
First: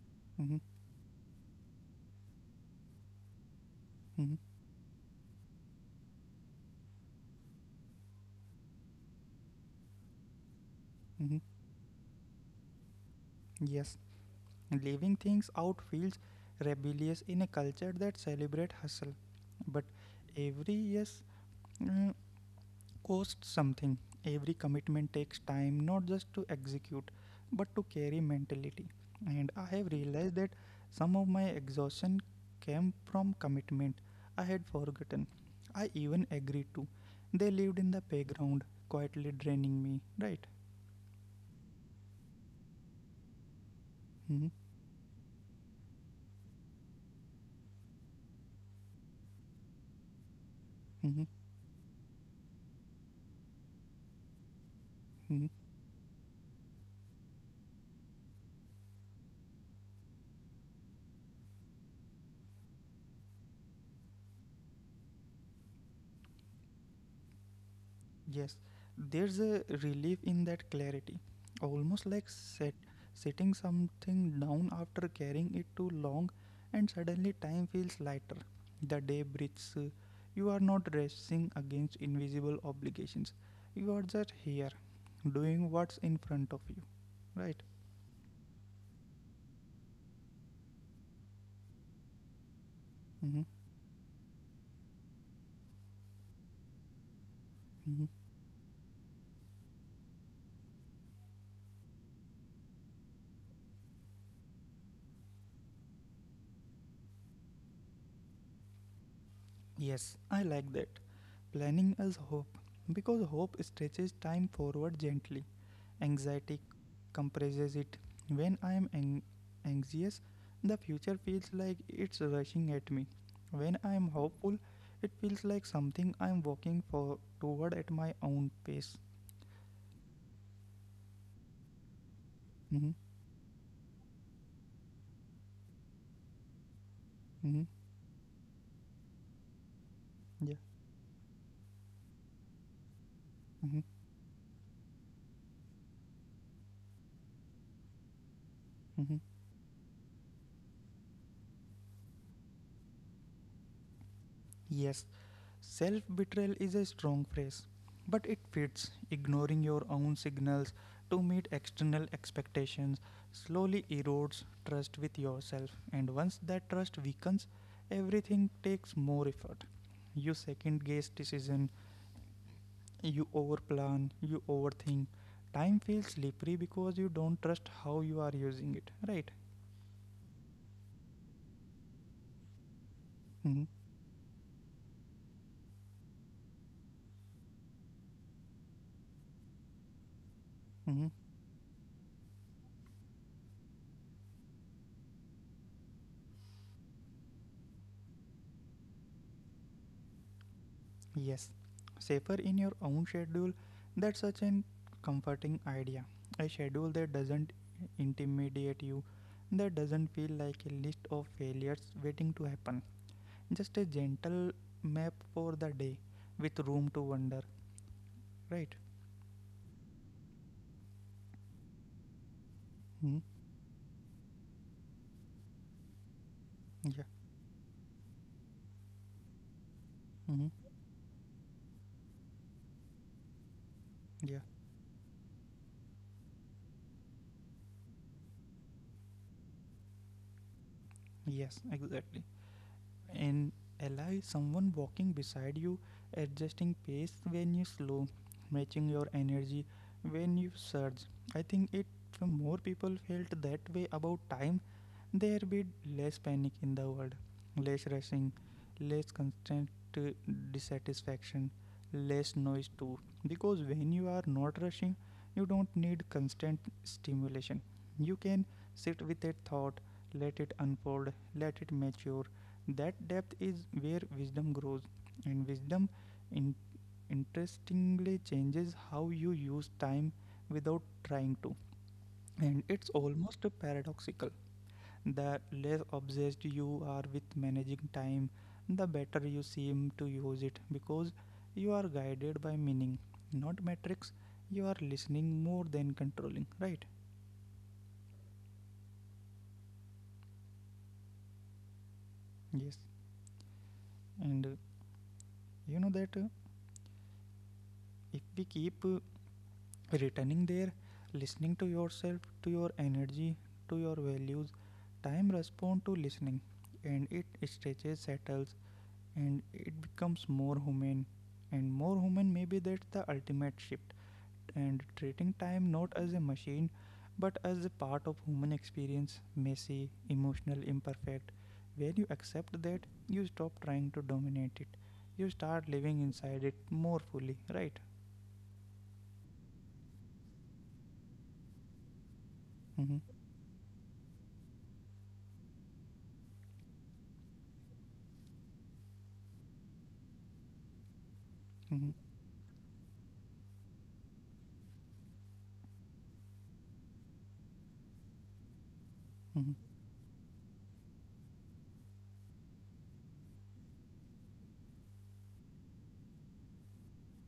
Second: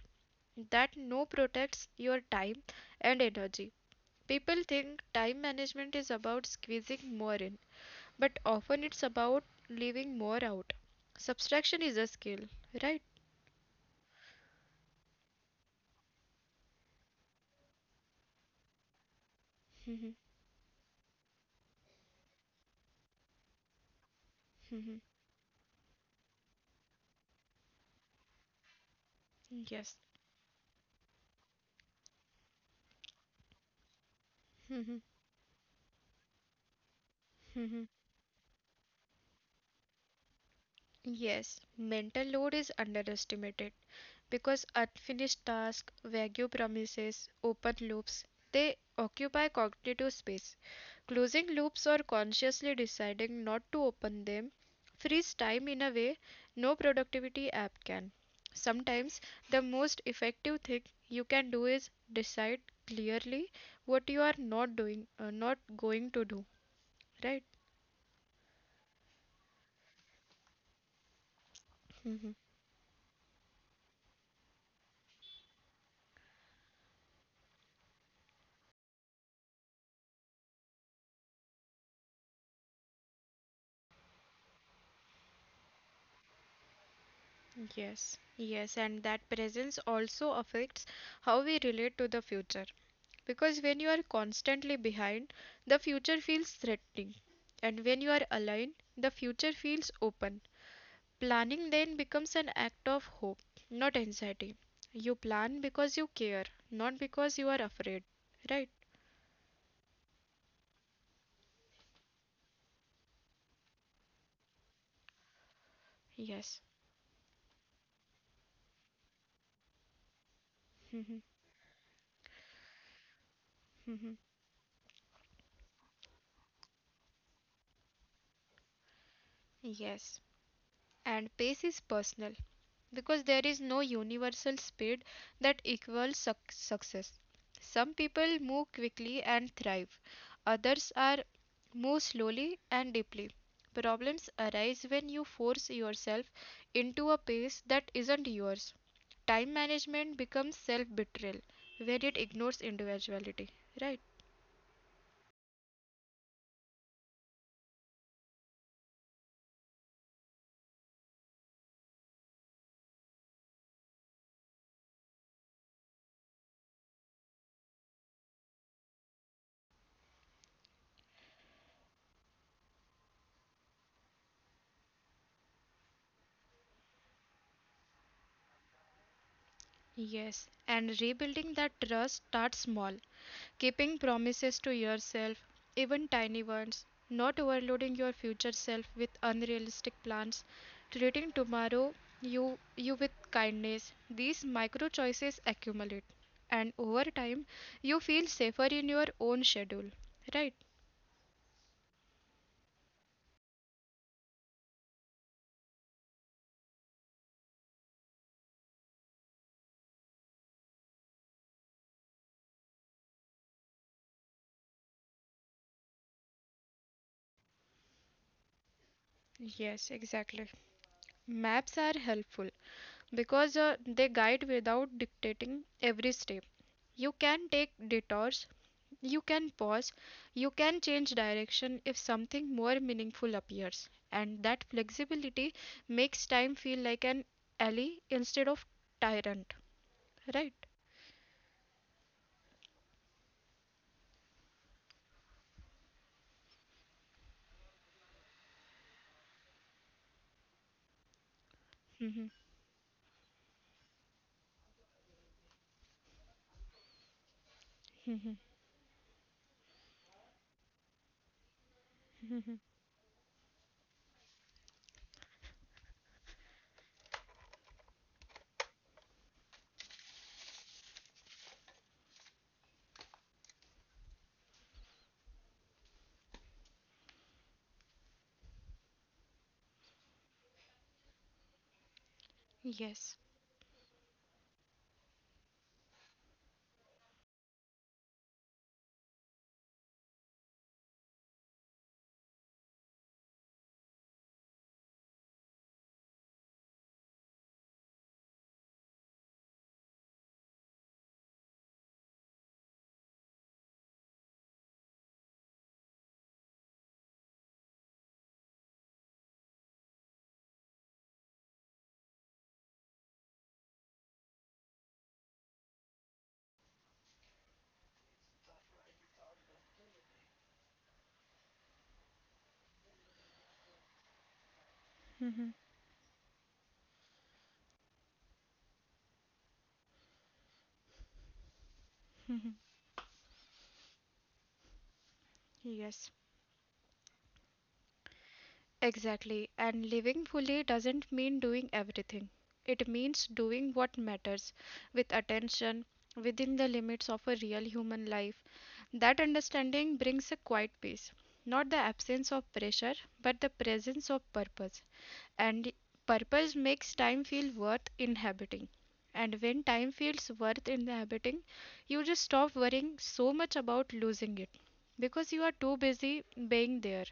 Speaker 1: mm-hmm,
Speaker 2: That no protects your time and energy.
Speaker 1: mm-hmm.
Speaker 2: People think time management is about squeezing more in, but often it's about leaving more out.
Speaker 1: Mm-hmm.
Speaker 2: Subtraction is a skill, right?
Speaker 1: Yes. Leaving things out feels rebellious in a culture that celebrates hustle. But every yes mm, costs something. Every commitment takes time, not just to execute, but to carry mentality. And I have
Speaker 2: Yes.
Speaker 1: realized that some of my exhaustion came from commitment I had forgotten. I even agreed to. They lived in the background, quietly draining me, right?
Speaker 2: Yes, mental load is underestimated,
Speaker 1: Mm-hmm.
Speaker 2: because unfinished tasks, vague promises, open loops, they occupy cognitive space.
Speaker 1: Mm-hmm,
Speaker 2: Closing loops or consciously deciding not to open them
Speaker 1: mm-hmm.
Speaker 2: frees time in a way no productivity app can. Sometimes the most effective thing you can do is decide clearly what you are not going to do, right?
Speaker 1: Yes, there's a relief in that clarity, almost like setting something down after carrying it too long, and suddenly time feels lighter. The day breathes. You are not racing against invisible obligations. You are just here, doing what's in front of you, right?
Speaker 2: Yes, yes, and that presence also affects how we relate to the future,
Speaker 1: Hmm,
Speaker 2: because when you are constantly behind, the future feels threatening.
Speaker 1: hmm.
Speaker 2: And when you are aligned, the future feels open. Planning then becomes an act of hope, not anxiety. You plan because you care, not because you are afraid. Right?
Speaker 1: Yes, I like that. Planning as hope, because hope stretches time forward gently. Anxiety
Speaker 2: Yes.
Speaker 1: compresses it. When I am anxious, the future feels like it's rushing at me. When I am hopeful, it feels like something I am walking for toward at my own pace.
Speaker 2: Yes. And pace is personal,
Speaker 1: Mm-hmm,
Speaker 2: because there is no universal speed that equals success.
Speaker 1: mm-hmm,
Speaker 2: Some people move quickly and thrive,
Speaker 1: yeah,
Speaker 2: others are move slowly and deeply.
Speaker 1: mm-hmm,
Speaker 2: Problems arise when you force yourself into a pace that isn't yours.
Speaker 1: mm-hmm.
Speaker 2: Time management becomes self betrayal when it ignores individuality, right?
Speaker 1: Yes. Self betrayal is a strong phrase, but it fits. Ignoring your own signals to meet external expectations slowly erodes trust with yourself, and once that trust weakens, everything takes more effort. You second guess decision, you overplan, you overthink. Time feels slippery because you don't trust how you are using it, right?
Speaker 2: Yes, and rebuilding that trust starts small.
Speaker 1: Mm-hmm.
Speaker 2: Keeping promises to yourself, even tiny ones, not overloading your future self with unrealistic plans,
Speaker 1: Mm-hmm.
Speaker 2: treating tomorrow you you with kindness. These micro choices accumulate and over time you feel safer in your own schedule. Right?
Speaker 1: Yes, safer in your own schedule. That's such a comforting idea. A schedule that doesn't intimidate you, that doesn't feel like a list of failures waiting to happen. Just a gentle map for the day, with room to wander, right?
Speaker 2: Yes, exactly. Maps are helpful
Speaker 1: Hmm?
Speaker 2: because they guide without dictating every step.
Speaker 1: Yeah.
Speaker 2: You can take detours. You can pause,
Speaker 1: Hmm.
Speaker 2: you can change direction if something more meaningful appears,
Speaker 1: Yeah.
Speaker 2: and that flexibility makes time feel like an ally instead of tyrant, right?
Speaker 1: Yes, exactly. An ally, someone walking beside you, adjusting pace when you slow, matching your energy when you surge. I think, it if
Speaker 2: Hmm.
Speaker 1: more people felt that way about time, there be less panic in the world, less rushing, less constant uh, dissatisfaction, less noise too. Because when you are not rushing, you don't need constant stimulation. You can sit with a thought, let it unfold, let it mature. That depth is where wisdom grows, and wisdom in- interestingly changes how you use time without trying to. And it's
Speaker 2: Yes.
Speaker 1: almost paradoxical. The less obsessed you are with managing time, the better you seem to use it, because you are guided by meaning, not metrics. You are listening more than controlling, right? Yes. And you know that if we keep returning there, listening to yourself, to your energy, to your values, time responds to listening, and it stretches, settles, and it becomes more human. And more human, maybe that's the ultimate shift. And treating time
Speaker 2: Mhm.
Speaker 1: not as a machine but as a part of human experience, messy, emotional, imperfect. When you accept that, you stop trying to dominate it. You start living
Speaker 2: Yes.
Speaker 1: inside it more fully, right?
Speaker 2: Exactly. And living fully doesn't mean doing everything.
Speaker 1: Mm-hmm.
Speaker 2: It means doing what matters with attention within the limits of a real human life. That understanding brings a quiet peace. Not the
Speaker 1: Mm-hmm.
Speaker 2: absence of pressure, but the presence of purpose. And purpose makes time feel worth inhabiting,
Speaker 1: Mm-hmm.
Speaker 2: and when time feels worth inhabiting you just stop worrying so much about losing it, because you are too busy being there,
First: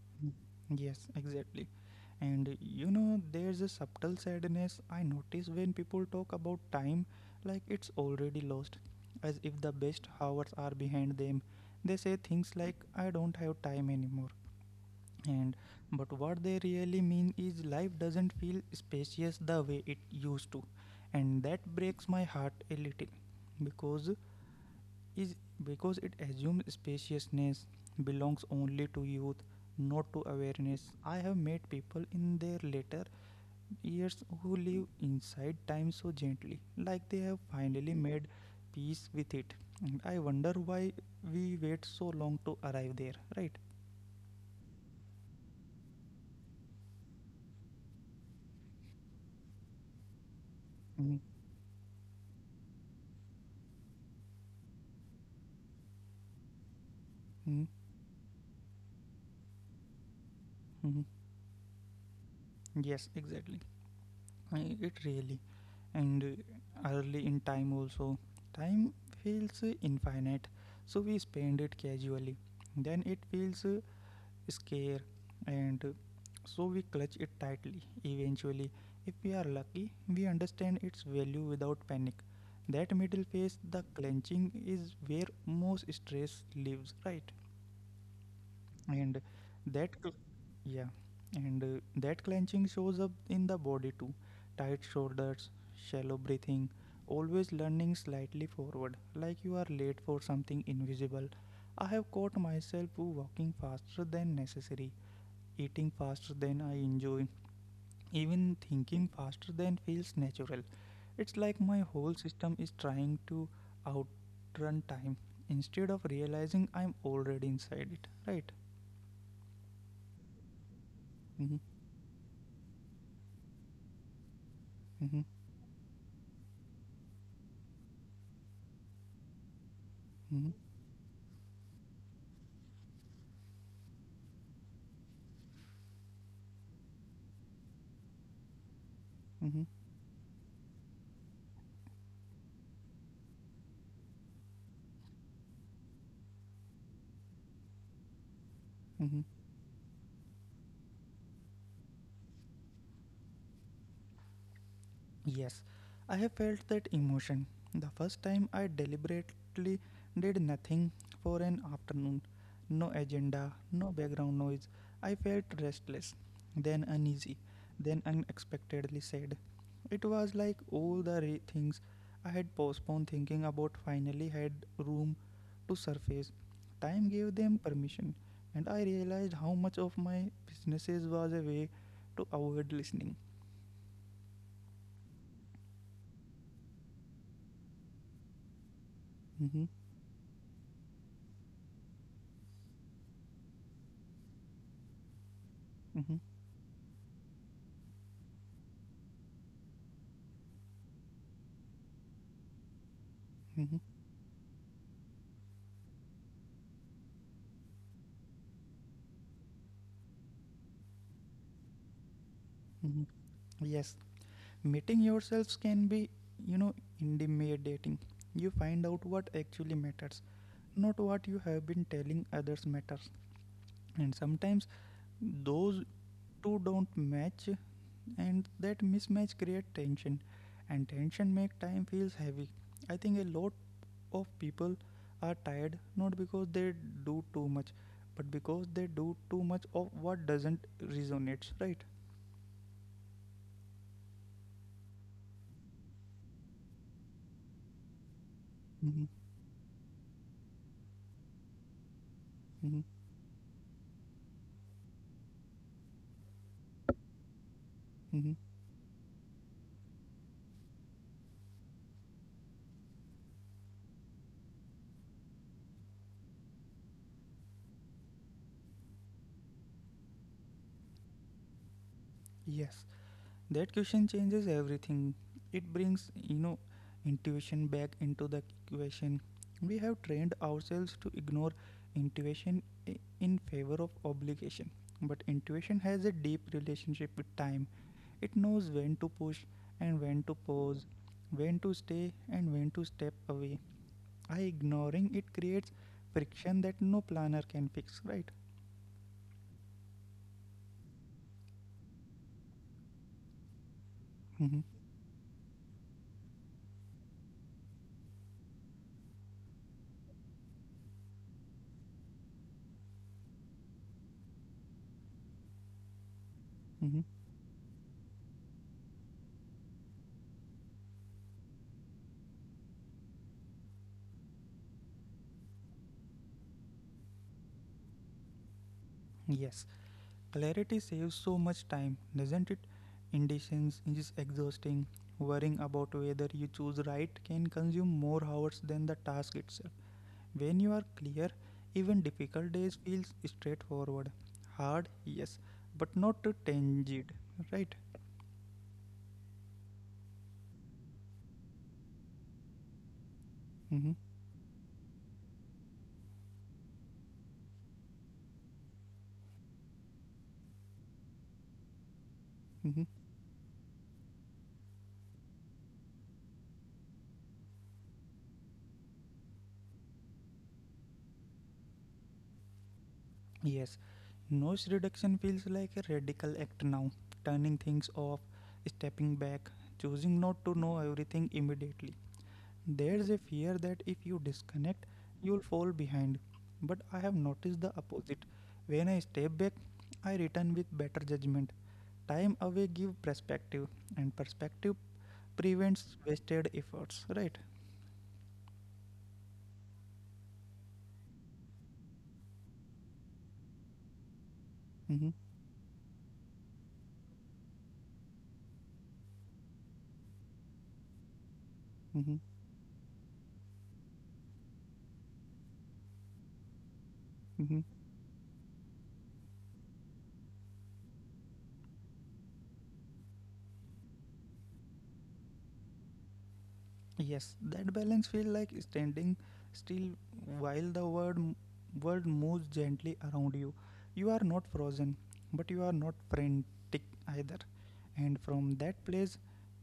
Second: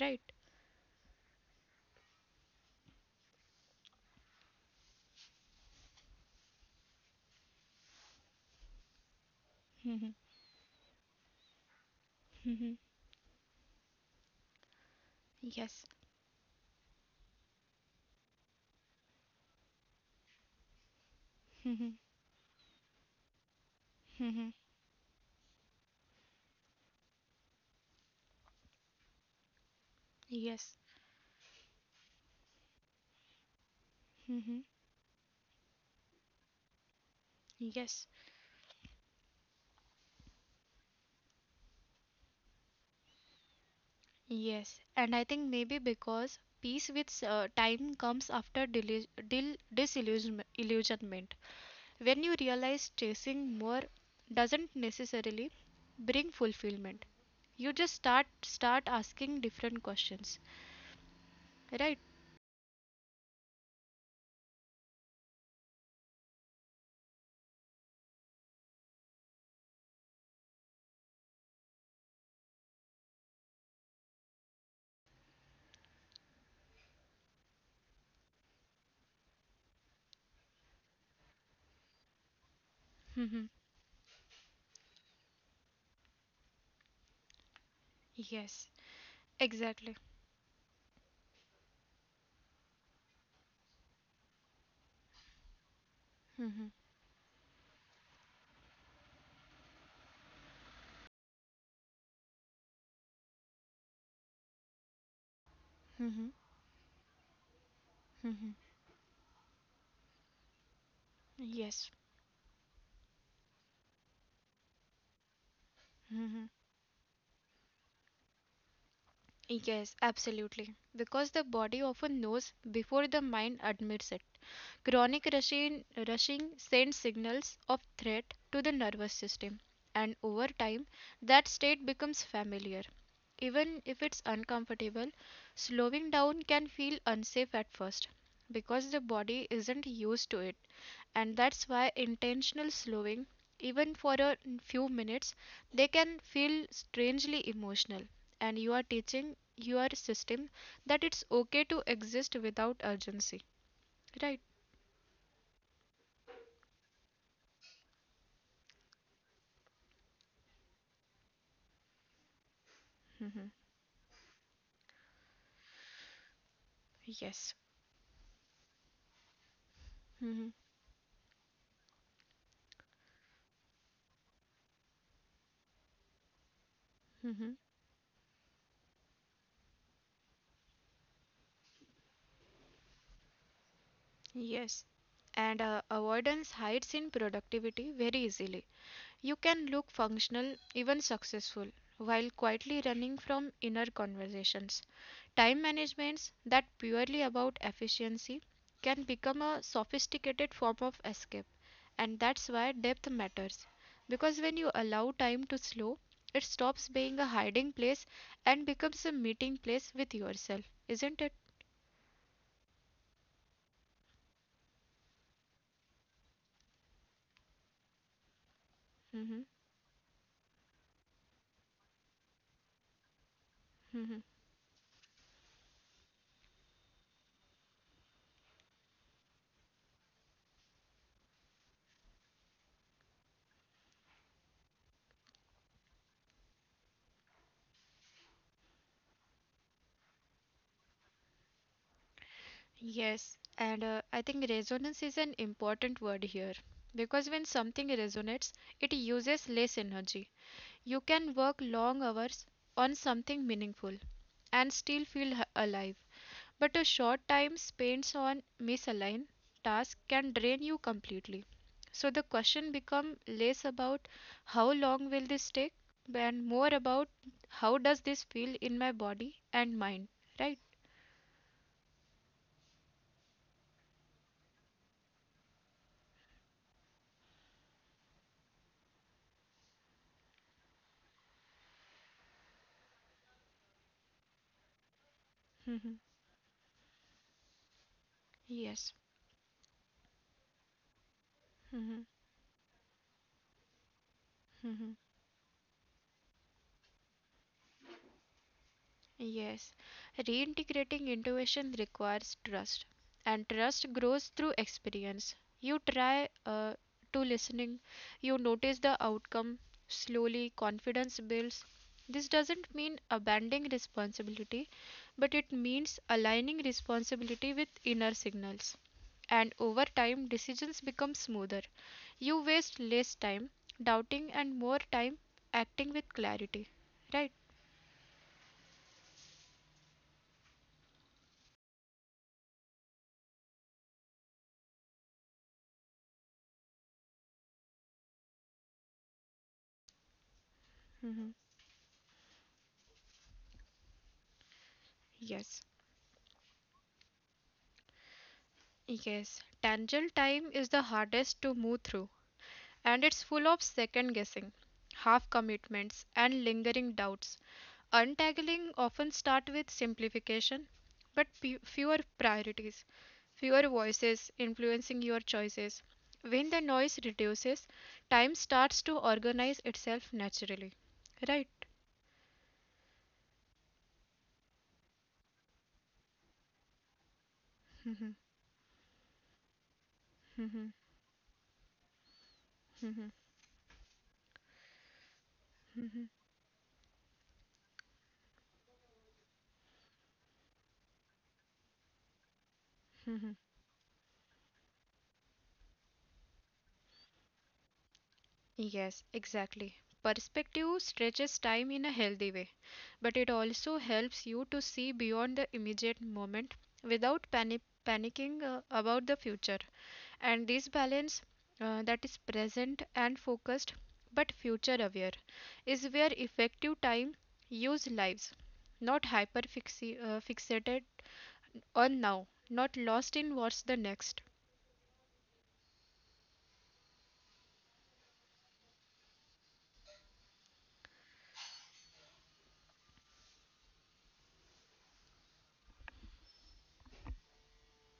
Speaker 2: right?
Speaker 1: Yes, exactly. And there's a subtle sadness I notice when people talk about time like it's already lost, as if the best hours are behind them. They say things like, I don't have time anymore. And
Speaker 2: Yes,
Speaker 1: But what they really mean is life doesn't feel spacious the way it used to, and that breaks my heart a little, because is because it assumes spaciousness belongs only to youth, not to awareness.
Speaker 2: yes.
Speaker 1: I have met people in their later years who
Speaker 2: Hmm.
Speaker 1: live inside time so gently, like they have finally
Speaker 2: Yes.
Speaker 1: made peace with it. And I wonder why we wait so long to arrive there, right?
Speaker 2: Yes, and I think maybe because peace with time comes after
Speaker 1: Mm-hmm.
Speaker 2: disillusionment, when you realize chasing more doesn't necessarily bring fulfillment.
Speaker 1: Mm-hmm.
Speaker 2: You just start asking different questions,
Speaker 1: Mm-hmm.
Speaker 2: right?
Speaker 1: Yes, exactly. I- it really And early in time also, time feels infinite, so we spend it casually. Then it feels scarce, and so we clutch it tightly. Eventually, if we are lucky, we understand its value without panic. That middle phase, the clenching, is where most stress lives, right?
Speaker 2: Yes,
Speaker 1: and that cl-
Speaker 2: exactly.
Speaker 1: yeah, and that clenching shows up in the body too: tight shoulders, shallow breathing,
Speaker 2: Mm-hmm.
Speaker 1: always leaning slightly forward like you are late for something invisible. I have caught myself walking faster than necessary, eating faster
Speaker 2: Hmm.
Speaker 1: than I enjoy, even thinking faster than feels natural. It's like my whole
Speaker 2: Yes.
Speaker 1: system is trying to outrun time instead of realizing
Speaker 2: Hmm.
Speaker 1: I'm already inside it, right?
Speaker 2: Yes, absolutely.
Speaker 1: Mm-hmm.
Speaker 2: Because the body often knows before the mind admits it.
Speaker 1: Mm-hmm.
Speaker 2: Chronic rushing sends signals of threat to the nervous system, and
Speaker 1: Mm-hmm.
Speaker 2: over time, that state becomes familiar. Even if it's uncomfortable, slowing down can feel unsafe at first because the
Speaker 1: Mm-hmm.
Speaker 2: body isn't used to it, and that's why intentional slowing, even for a few minutes, they can feel strangely emotional. And
Speaker 1: Mm-hmm.
Speaker 2: you are teaching your system that it's okay to exist without urgency, right?
Speaker 1: Yes, I have felt that emotion. The first time I deliberately did nothing for an afternoon. No agenda, no
Speaker 2: Hmm.
Speaker 1: background noise. I felt restless, then uneasy, then
Speaker 2: Yes.
Speaker 1: unexpectedly sad. It was like all
Speaker 2: Hmm.
Speaker 1: the things I had postponed thinking about finally had room to surface. Time gave them
Speaker 2: Hmm.
Speaker 1: permission, and I realized how much of my businesses was a way to avoid listening.
Speaker 2: Yes. And avoidance hides in productivity very easily.
Speaker 1: Hmm,
Speaker 2: You can look functional, even successful, while quietly running from inner conversations. Time managements that purely about efficiency can become a sophisticated form of escape, and that's
Speaker 1: hmm.
Speaker 2: why depth matters. Because when you allow time to slow, it stops being a hiding place and becomes a meeting place with yourself, isn't it?
Speaker 1: Mhm. Yes, meeting yourselves can be, you know, intimidating. You find out what actually matters,
Speaker 2: Hmm.
Speaker 1: not what you have been telling others matters. And sometimes those two don't match, and that mismatch create tension, and tension make time feels heavy. I think a lot of people are tired not because they do too much, but because they do too much of what doesn't resonate. Right?
Speaker 2: Yes, and I think resonance is an important word here because when
Speaker 1: Mm-hmm.
Speaker 2: something resonates, it uses less energy. You can
Speaker 1: Mm-hmm.
Speaker 2: work long hours on something meaningful and still feel alive, but a
Speaker 1: Mm-hmm.
Speaker 2: short time spent on misaligned task can drain you completely. So the question become less about how long will this take and more about how does this feel in my body and mind, right?
Speaker 1: Yes. That question changes everything. It brings intuition back into the equation. We have trained ourselves to ignore intuition in favor of obligation. But intuition has a deep relationship
Speaker 2: Mhm.
Speaker 1: with time. It knows when to push and
Speaker 2: Yes.
Speaker 1: when to pause, when to stay and when to step
Speaker 2: Mhm.
Speaker 1: away. I Ignoring it creates friction that no planner can fix, right?
Speaker 2: Yes, reintegrating intuition requires trust,
Speaker 1: Mm-hmm.
Speaker 2: and trust grows through experience. You try to listening, you notice the outcome. Slowly, confidence builds. This doesn't mean abandoning responsibility,
Speaker 1: Mm-hmm.
Speaker 2: but it means aligning responsibility with inner signals. And over time, decisions become smoother. You waste less time doubting and more time acting with clarity. Right?
Speaker 1: Yes. Clarity saves so much time, doesn't it? Indecisions is exhausting. Worrying about whether you choose right can consume more hours than the task itself. When you are clear, even difficult days feels straightforward. Hard, yes, but not too
Speaker 2: Yes.
Speaker 1: tangid, right?
Speaker 2: Yes, tangible time is the hardest to move through,
Speaker 1: Mm-hmm.
Speaker 2: and it's full of second guessing, half commitments, and lingering doubts. Untangling often start with simplification, but
Speaker 1: Mm-hmm.
Speaker 2: fewer priorities, fewer voices influencing your choices. When the noise reduces, time starts to organize itself naturally. Right?
Speaker 1: Yes. Noise reduction feels like a radical act now. Turning things off, stepping back, choosing not to know everything immediately. There's a fear that if you disconnect, you'll fall behind. But I have noticed the opposite. When I step back, I return with better judgment. Time away gives perspective, and perspective prevents wasted efforts. Right?
Speaker 2: Yes, exactly. Perspective stretches time in a healthy way,
Speaker 1: Mm-hmm.
Speaker 2: but it also helps you to see beyond the immediate moment without panicking about the future.
Speaker 1: Mm-hmm.
Speaker 2: And this balance that is present and focused but future aware
Speaker 1: Mm-hmm.
Speaker 2: is where effective time use lives, not hyper fixi fixated on now, not lost in what's the next.
Speaker 1: Yes, that balance feels like standing still while the world moves gently around you. You are not frozen, but you are not frantic either. And from that place,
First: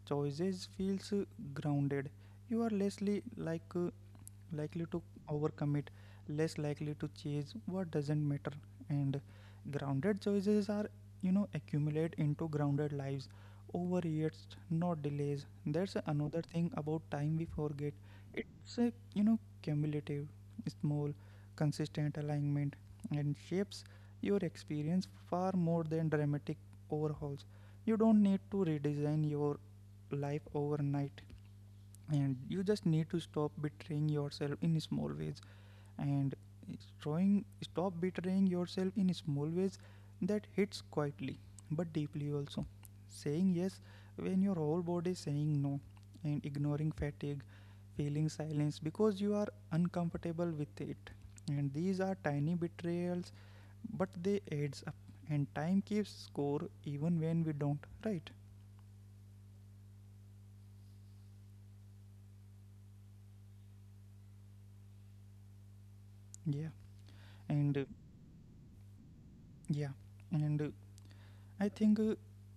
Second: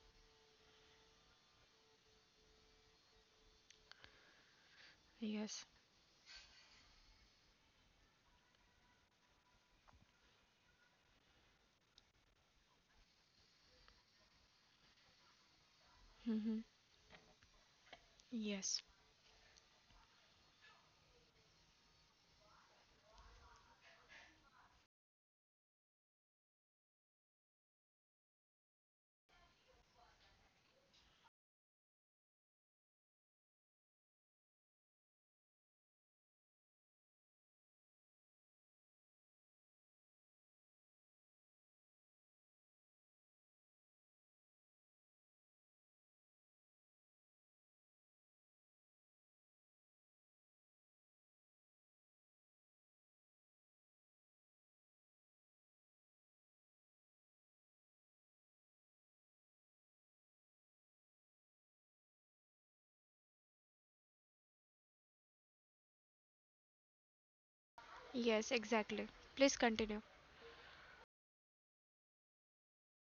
Speaker 1: choices feels grounded. You are lessly like likely to
Speaker 2: Yes.
Speaker 1: overcommit, less likely to chase what doesn't matter. And grounded choices are accumulate into grounded lives over years, not delays. That's another
Speaker 2: Hmm.
Speaker 1: thing about time we forget.
Speaker 2: Yes.
Speaker 1: It's a cumulative, small, consistent alignment, and shapes your experience far more than dramatic overhauls. You don't need to redesign your life overnight, and you just need to stop betraying yourself in small ways. And showing stop betraying yourself in small ways, that hits quietly but deeply. Also saying yes when your whole body is saying no, and ignoring fatigue, feeling silence because you are uncomfortable with it. And these are tiny betrayals, but they adds up, and time keeps score even when we don't, right? Yeah. and
Speaker 2: Yes, exactly. Please continue.
Speaker 1: Yeah. and I think,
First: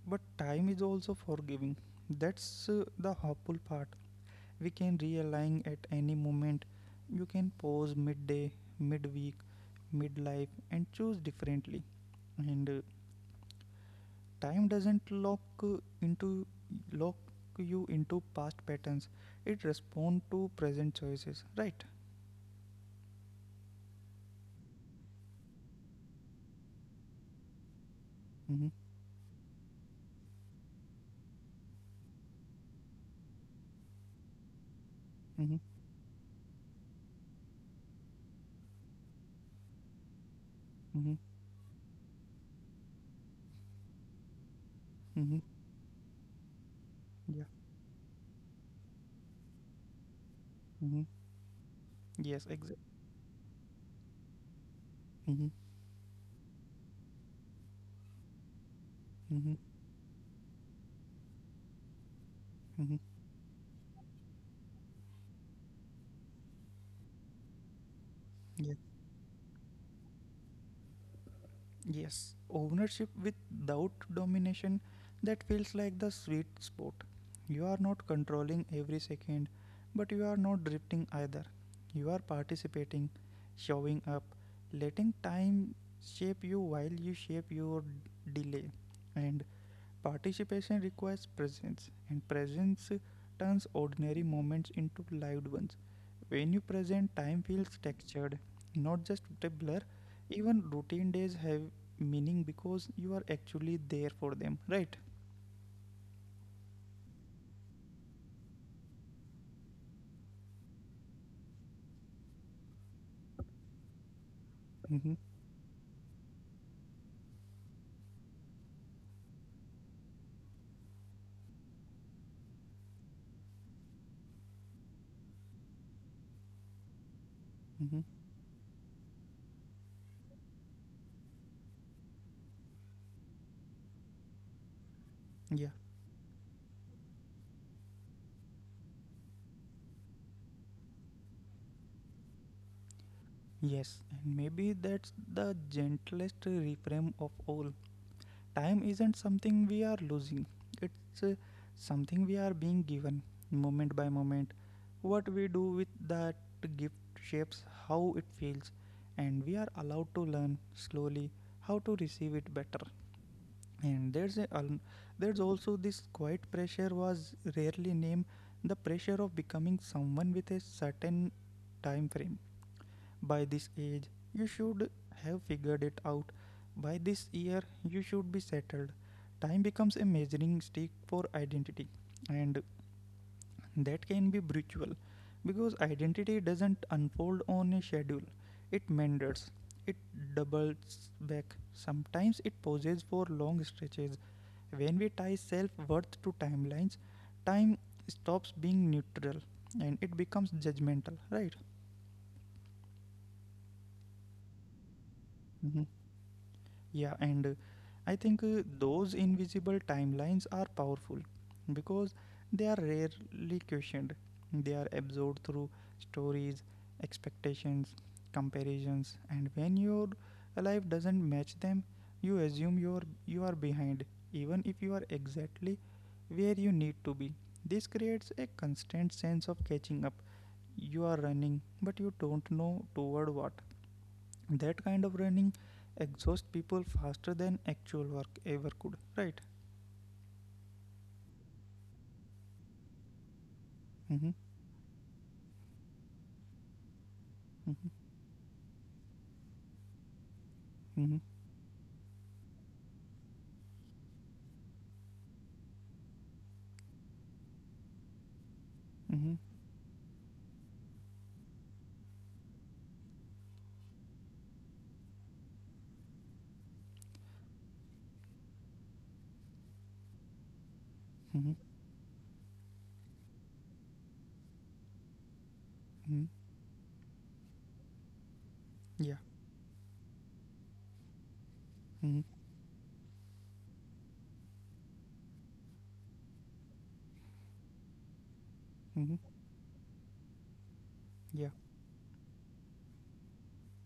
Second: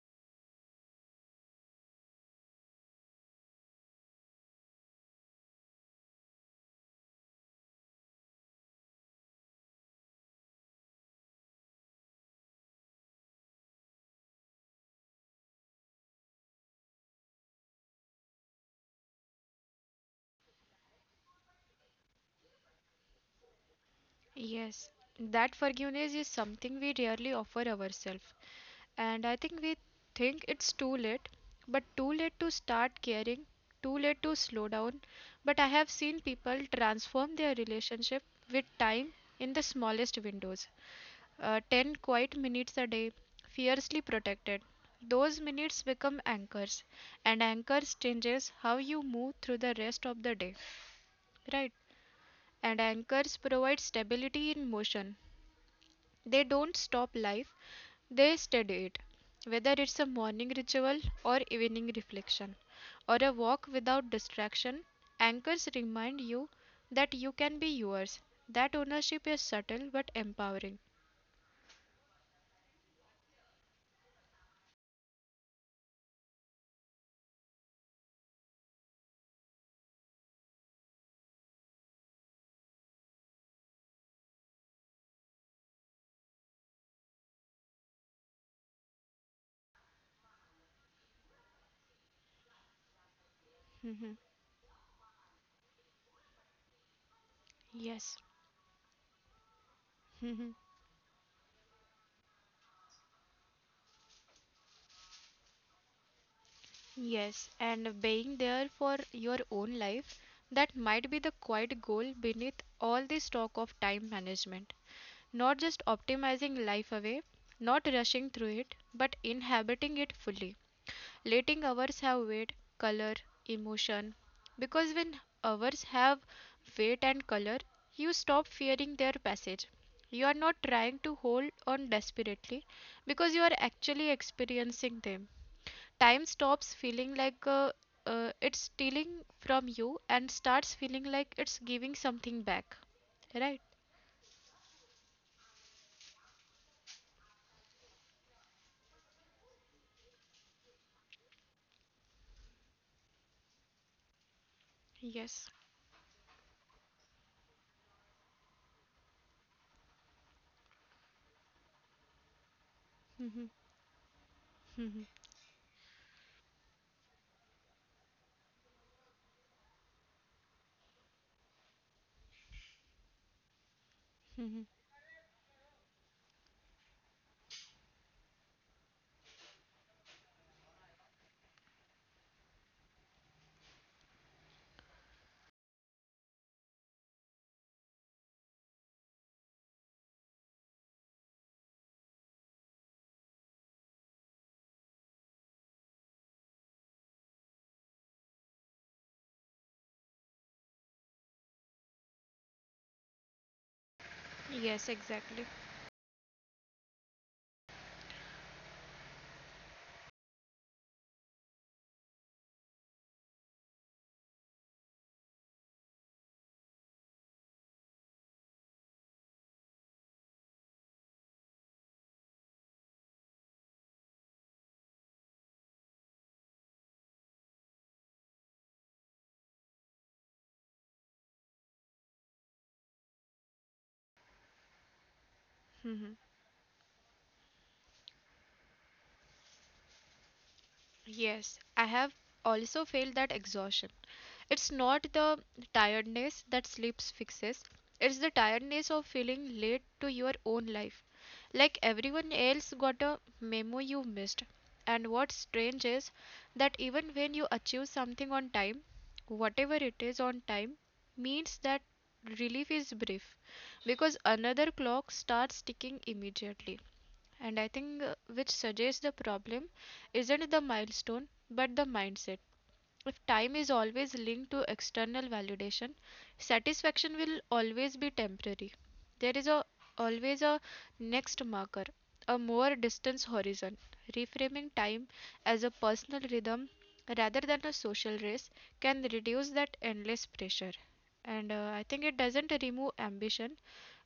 Speaker 1: but time is also forgiving. That's the hopeful part. We can realign at any moment. You can pause midday, midweek, midlife, and choose differently. And Time doesn't lock you into past patterns. It responds to present choices. Right.
Speaker 2: Yes, that forgiveness is something we rarely offer ourselves.
Speaker 1: Mm-hmm.
Speaker 2: And I think we think it's too late, but too late to start caring, too late to slow down.
Speaker 1: Mm-hmm.
Speaker 2: But I have seen people transform their relationship with time in the smallest windows.
Speaker 1: Mm-hmm.
Speaker 2: 10 quiet minutes a day, fiercely protected.
Speaker 1: Mm-hmm.
Speaker 2: Those minutes become anchors,
Speaker 1: Yeah.
Speaker 2: and anchors changes how you move through the rest of the day.
Speaker 1: Mm-hmm.
Speaker 2: Right.
Speaker 1: Yes.
Speaker 2: And
Speaker 1: Exactly.
Speaker 2: anchors provide stability in motion.
Speaker 1: Mm-hmm.
Speaker 2: They don't stop life, they study it.
Speaker 1: Mm-hmm.
Speaker 2: Whether it's a morning ritual or evening reflection or a
Speaker 1: Mm-hmm.
Speaker 2: walk without distraction, anchors remind you that you can be yours. That
Speaker 1: Yeah.
Speaker 2: ownership is subtle but empowering.
Speaker 1: Yes, ownership without domination, that feels like the sweet spot. You are not controlling every second, but you are not drifting either. You are participating, showing up, letting time shape you while you shape your delay. And participation requires presence, and presence turns
Speaker 2: Mhm.
Speaker 1: ordinary moments into lived ones. When you present, time feels
Speaker 2: Yes.
Speaker 1: textured, not just a blur. Even routine days have meaning because you are actually there for them, right?
Speaker 2: Yes, and being there for your own life, that might be the quiet goal beneath all this talk of time management.
Speaker 1: Mm-hmm.
Speaker 2: Not just optimizing life away, not rushing through it, but inhabiting it fully, letting ours have weight, color, emotion. Because when ours have weight and color, you
Speaker 1: Mm-hmm.
Speaker 2: stop fearing their passage. You are not trying to hold on desperately because you are actually experiencing them.
Speaker 1: Yeah.
Speaker 2: Time stops feeling like it's stealing from you and starts feeling like it's giving something back, right?
Speaker 1: Yes. And maybe that's the gentlest reframe of all. Time isn't something we are losing, it's something we are being given, moment by moment. What
Speaker 2: Yes.
Speaker 1: we do with that gift shapes how it feels, and we are allowed to learn slowly how to receive it better. And there's also this quiet pressure was rarely named. The pressure of becoming someone with a certain time frame: by this age you should have figured it out, by this year you should be settled. Time becomes a measuring stick for identity, and that can be brutal because identity doesn't unfold on a schedule. It meanders, it doubles back. Sometimes it pauses for long stretches. When we tie self worth to timelines, time stops being neutral, and it becomes judgmental, right?
Speaker 2: Yes, exactly.
Speaker 1: Yeah, and I think those invisible timelines are powerful because they are rarely questioned. They are absorbed through stories, expectations, comparisons, and when your life doesn't match them, you assume you are behind, even if you are exactly where you need to be. This creates a constant sense of catching up. You are running, but you don't know toward what. That kind of running
Speaker 2: Hmm.
Speaker 1: exhausts people faster than actual work ever could, right?
Speaker 2: Yes, I have also felt that exhaustion.
Speaker 1: Mm-hmm.
Speaker 2: It's not the tiredness that sleep fixes, it's
Speaker 1: Mm-hmm.
Speaker 2: the tiredness of feeling late to your own life.
Speaker 1: Mm-hmm.
Speaker 2: Like everyone else got a memo you missed. And what's strange is that even when you achieve something on time,
Speaker 1: Mm-hmm.
Speaker 2: whatever it is on time, means that relief is brief because another clock starts ticking immediately. And I think which suggests the problem isn't the milestone but
Speaker 1: Mm-hmm.
Speaker 2: the mindset. If time is always linked to external validation,
Speaker 1: Mm-hmm.
Speaker 2: satisfaction will always be temporary. There
Speaker 1: Yeah.
Speaker 2: is always a next marker, a
Speaker 1: Mm-hmm.
Speaker 2: more distant horizon. Reframing time as a personal rhythm rather than a social race can
Speaker 1: Mm-hmm.
Speaker 2: reduce that endless pressure. And
Speaker 1: Yeah.
Speaker 2: uh, I think it doesn't remove ambition,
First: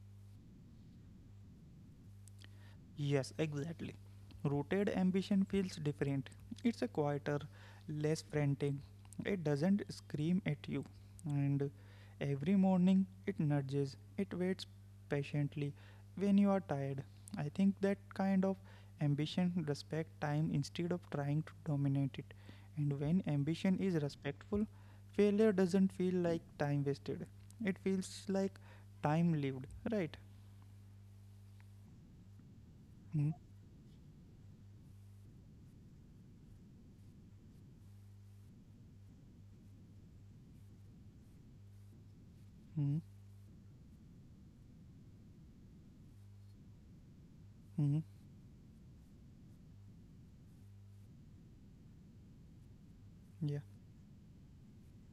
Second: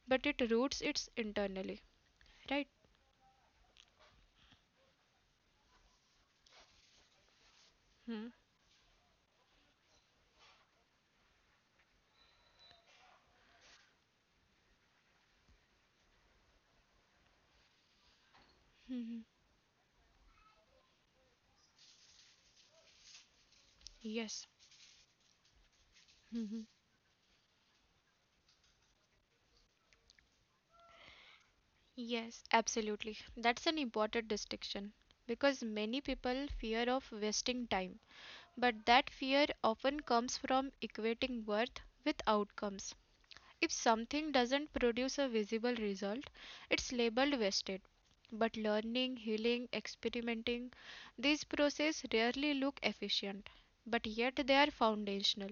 Speaker 2: but it roots it internally. Right?
Speaker 1: Yes, exactly. Rooted ambition feels different. It's a quieter, less
Speaker 2: Hmm.
Speaker 1: frantic. It doesn't scream at you. And every morning it nudges, it waits patiently when you are tired. I think that kind of
Speaker 2: Mhm.
Speaker 1: ambition respect time instead of trying to dominate it. And when ambition is
Speaker 2: Yes.
Speaker 1: respectful, failure doesn't feel like time wasted. It feels like time lived, right?
Speaker 2: Yes, absolutely.
Speaker 1: Mm-hmm.
Speaker 2: That's an important distinction because many people fear of wasting time, but that fear often comes from equating worth with outcomes. If something doesn't produce a visible result, it's labeled wasted.
Speaker 1: Mm-hmm.
Speaker 2: But learning, healing, experimenting, these processes rarely look efficient,
Speaker 1: Yeah.
Speaker 2: but yet they are foundational.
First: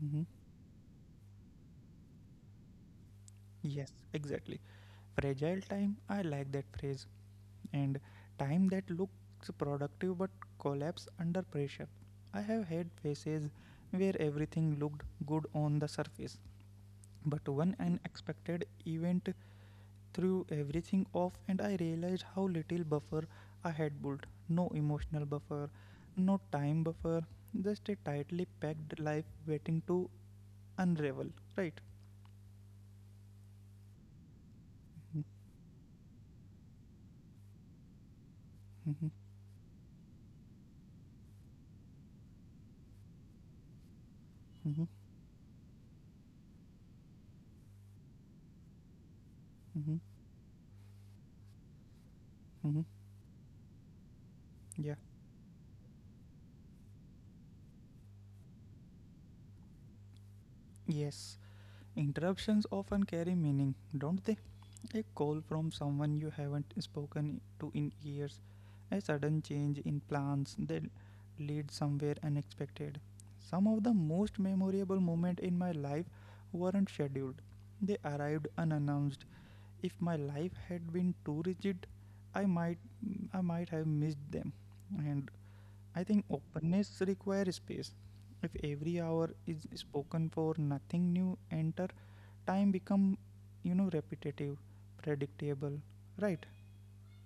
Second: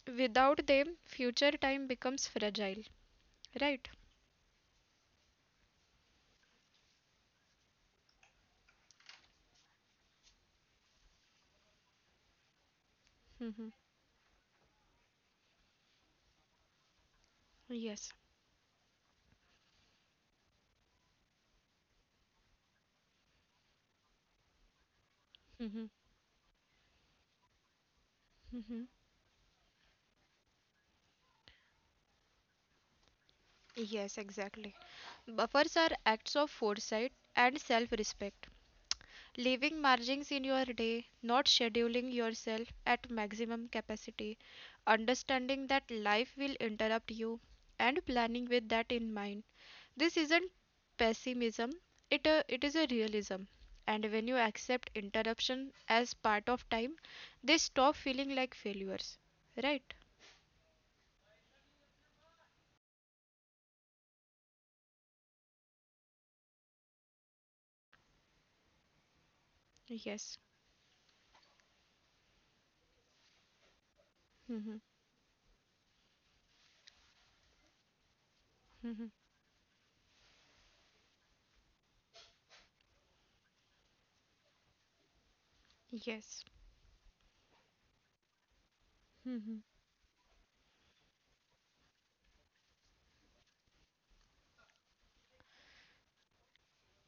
Speaker 1: Mhm.
Speaker 2: Without them, future time becomes fragile, right?
Speaker 1: Yes, exactly. Fragile time, I like that phrase. And time that looks productive but collapse under pressure. I have had phases where everything looked good on the surface, but one
Speaker 2: Yes.
Speaker 1: unexpected event threw everything off, and I realized how little buffer I had built. No emotional buffer, no time buffer, just a tightly packed life waiting to unravel, right?
Speaker 2: Yes, exactly.
Speaker 1: Mhm,
Speaker 2: Buffers are acts of foresight and self respect.
Speaker 1: mhm,
Speaker 2: Leaving margins in your day, not scheduling yourself at maximum capacity,
Speaker 1: mhm,
Speaker 2: understanding that life will interrupt you, and planning with that in mind.
Speaker 1: mhm,
Speaker 2: This isn't pessimism, it is
Speaker 1: mhm.
Speaker 2: a realism. And when you accept
Speaker 1: Yeah.
Speaker 2: interruption as part of time, they stop feeling like failures. Right?
Speaker 1: Yes, interruptions often carry meaning, don't they? A call from someone you haven't spoken to in years, a sudden change in
Speaker 2: Yes.
Speaker 1: plans that lead somewhere unexpected. Some of the most
Speaker 2: Mhm.
Speaker 1: memorable moments in my life weren't scheduled. They arrived unannounced. If my life had been too rigid, I might I might have missed them. And I think
Speaker 2: Yes.
Speaker 1: openness requires space. If every hour is spoken for nothing new enter, time become repetitive, predictable, right?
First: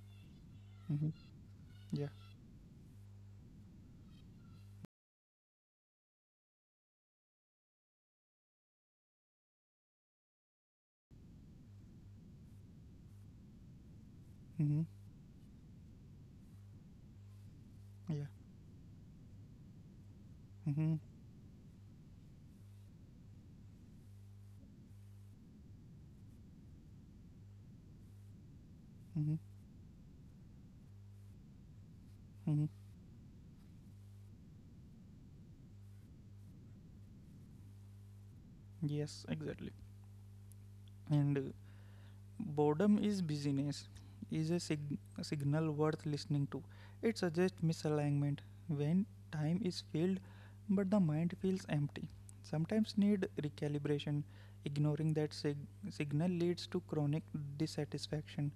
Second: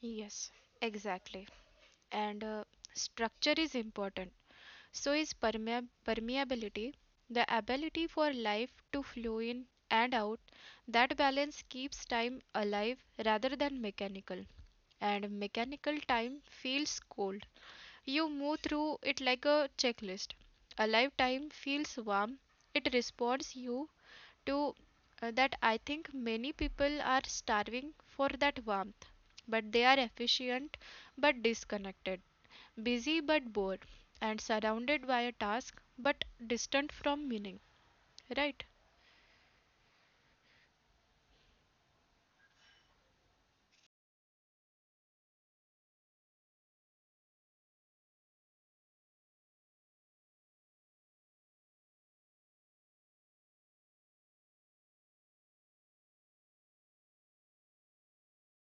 Speaker 2: Yes,
Speaker 1: Mm-hmm.
Speaker 2: exactly.
Speaker 1: Yeah.
Speaker 2: And structure is important. So is permeability, the ability for life to flow in and out. That balance keeps time alive rather than mechanical.
Speaker 1: Mm-hmm.
Speaker 2: And mechanical time feels cold. You
Speaker 1: Yeah.
Speaker 2: move through it like a checklist.
Speaker 1: Mm-hmm.
Speaker 2: Alive time feels warm. It responds you to that I think many people are starving for that warmth,
Speaker 1: Mm-hmm.
Speaker 2: but they are efficient but disconnected,
Speaker 1: Mm-hmm.
Speaker 2: busy but bored, and surrounded by a task but distant from meaning, right?
Speaker 1: Yes, exactly. and Boredom is busyness, is a signal worth listening to. It suggests misalignment when time is filled but the mind feels empty. Sometimes need recalibration. Ignoring that signal leads to chronic dissatisfaction.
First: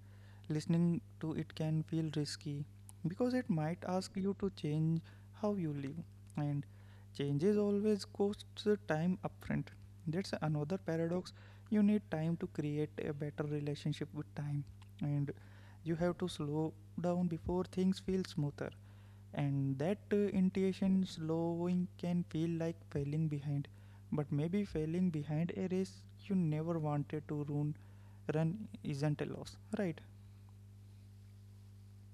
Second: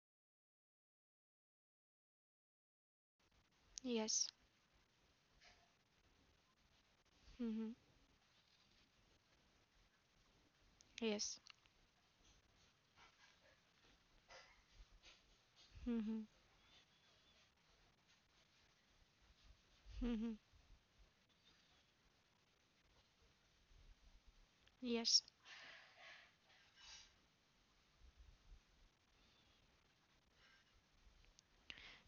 Speaker 1: Listening to it can feel risky because it might ask
Speaker 2: Yes.
Speaker 1: you to change how you live, and changes
Speaker 2: Mm-hmm.
Speaker 1: always costs time upfront. That's another paradox.
Speaker 2: Yes.
Speaker 1: You need time to create a better relationship with time, and you have to slow down before things feel smoother. And that intuition slowing can feel like failing behind, but maybe failing
Speaker 2: Yes.
Speaker 1: behind a race you never wanted to run isn't a loss, right?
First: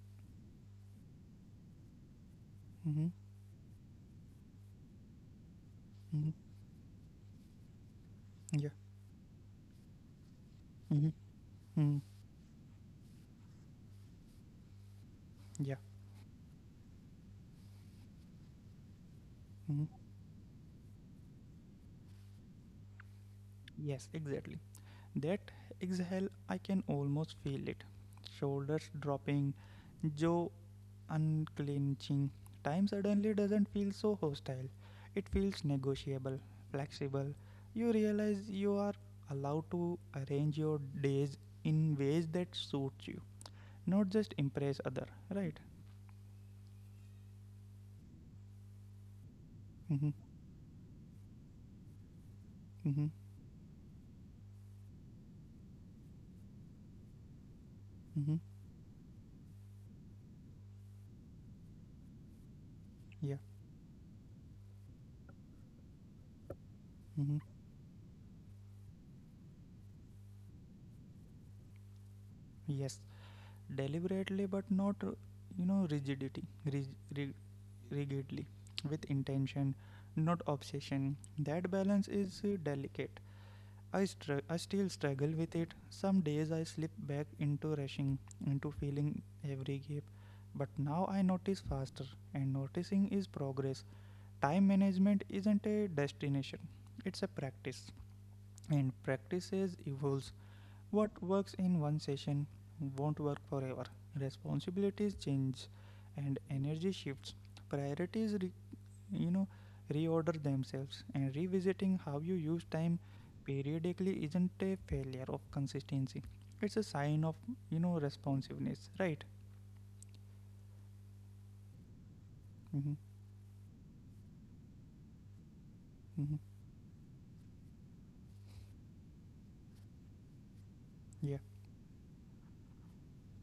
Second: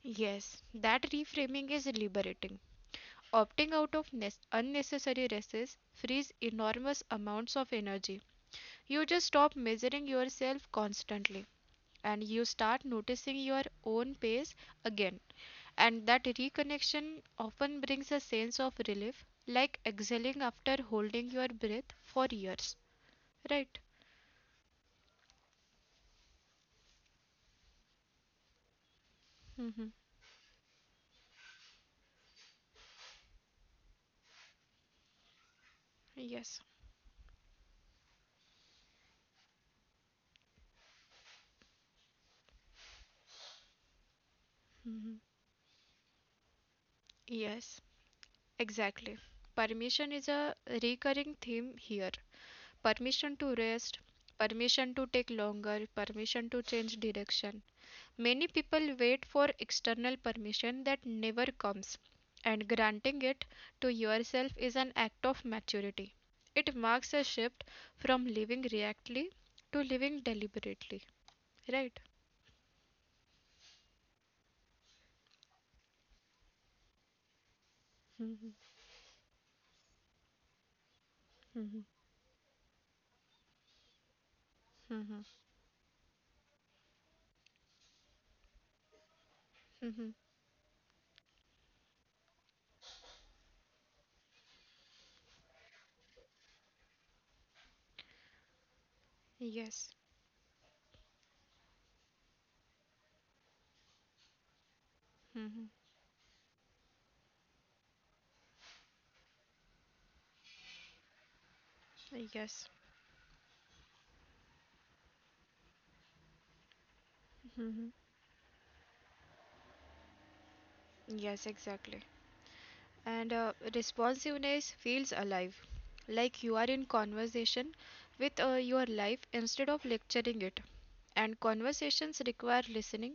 Speaker 2: Yes, that reframing is liberating.
Speaker 1: Mm-hmm.
Speaker 2: Opting out of unnecessary races
Speaker 1: Mm-hmm.
Speaker 2: frees enormous amounts of energy.
Speaker 1: Yeah.
Speaker 2: You just stop measuring yourself
Speaker 1: Mm-hmm.
Speaker 2: constantly,
Speaker 1: Mm.
Speaker 2: and you start noticing your own pace again.
Speaker 1: Yeah.
Speaker 2: And that reconnection often brings a sense of relief, like
Speaker 1: Mm.
Speaker 2: exhaling after holding your breath for years. Right?
Speaker 1: Yes, exactly. That exhale, I can almost feel it. Shoulders dropping,
Speaker 2: Hmm.
Speaker 1: jaw unclenching. Time suddenly doesn't feel so hostile. It feels negotiable,
Speaker 2: Yes.
Speaker 1: flexible. You realize you are allowed to arrange your days in ways that suits you, not just impress other,
Speaker 2: Hmm.
Speaker 1: right?
Speaker 2: Yes. Exactly.
Speaker 1: Mm-hmm.
Speaker 2: Permission is a recurring theme here.
Speaker 1: Mm-hmm.
Speaker 2: Permission to rest, permission to take longer, permission to change direction.
Speaker 1: Mm-hmm.
Speaker 2: Many people wait for external permission that never comes, and
Speaker 1: Yeah.
Speaker 2: granting it to yourself is an act of maturity. It marks
Speaker 1: Mm-hmm.
Speaker 2: a shift from living reactively to living deliberately, right?
Speaker 1: Yes. Deliberately, but not, you know, rigidity, rig- rig- rigidly, with intention, not obsession. That balance is delicate. I still struggle with it. Some days I slip back into rushing, into feeling every gap. But now I notice faster, and noticing is progress. Time management isn't a destination, it's a practice. And practices
Speaker 2: Yes.
Speaker 1: evolves. What works in one session won't work forever. Responsibilities change,
Speaker 2: Hmm.
Speaker 1: and energy shifts. Priorities you know reorder themselves, and revisiting how you use
Speaker 2: Yes.
Speaker 1: time periodically isn't a failure of consistency. It's a sign of
Speaker 2: Hmm.
Speaker 1: responsiveness, right?
Speaker 2: Yes, exactly.
Speaker 1: Mm-hmm.
Speaker 2: And responsiveness feels alive,
Speaker 1: Mm-hmm.
Speaker 2: like you are in conversation with your life instead of lecturing it.
Speaker 1: Yeah.
Speaker 2: And conversations require listening,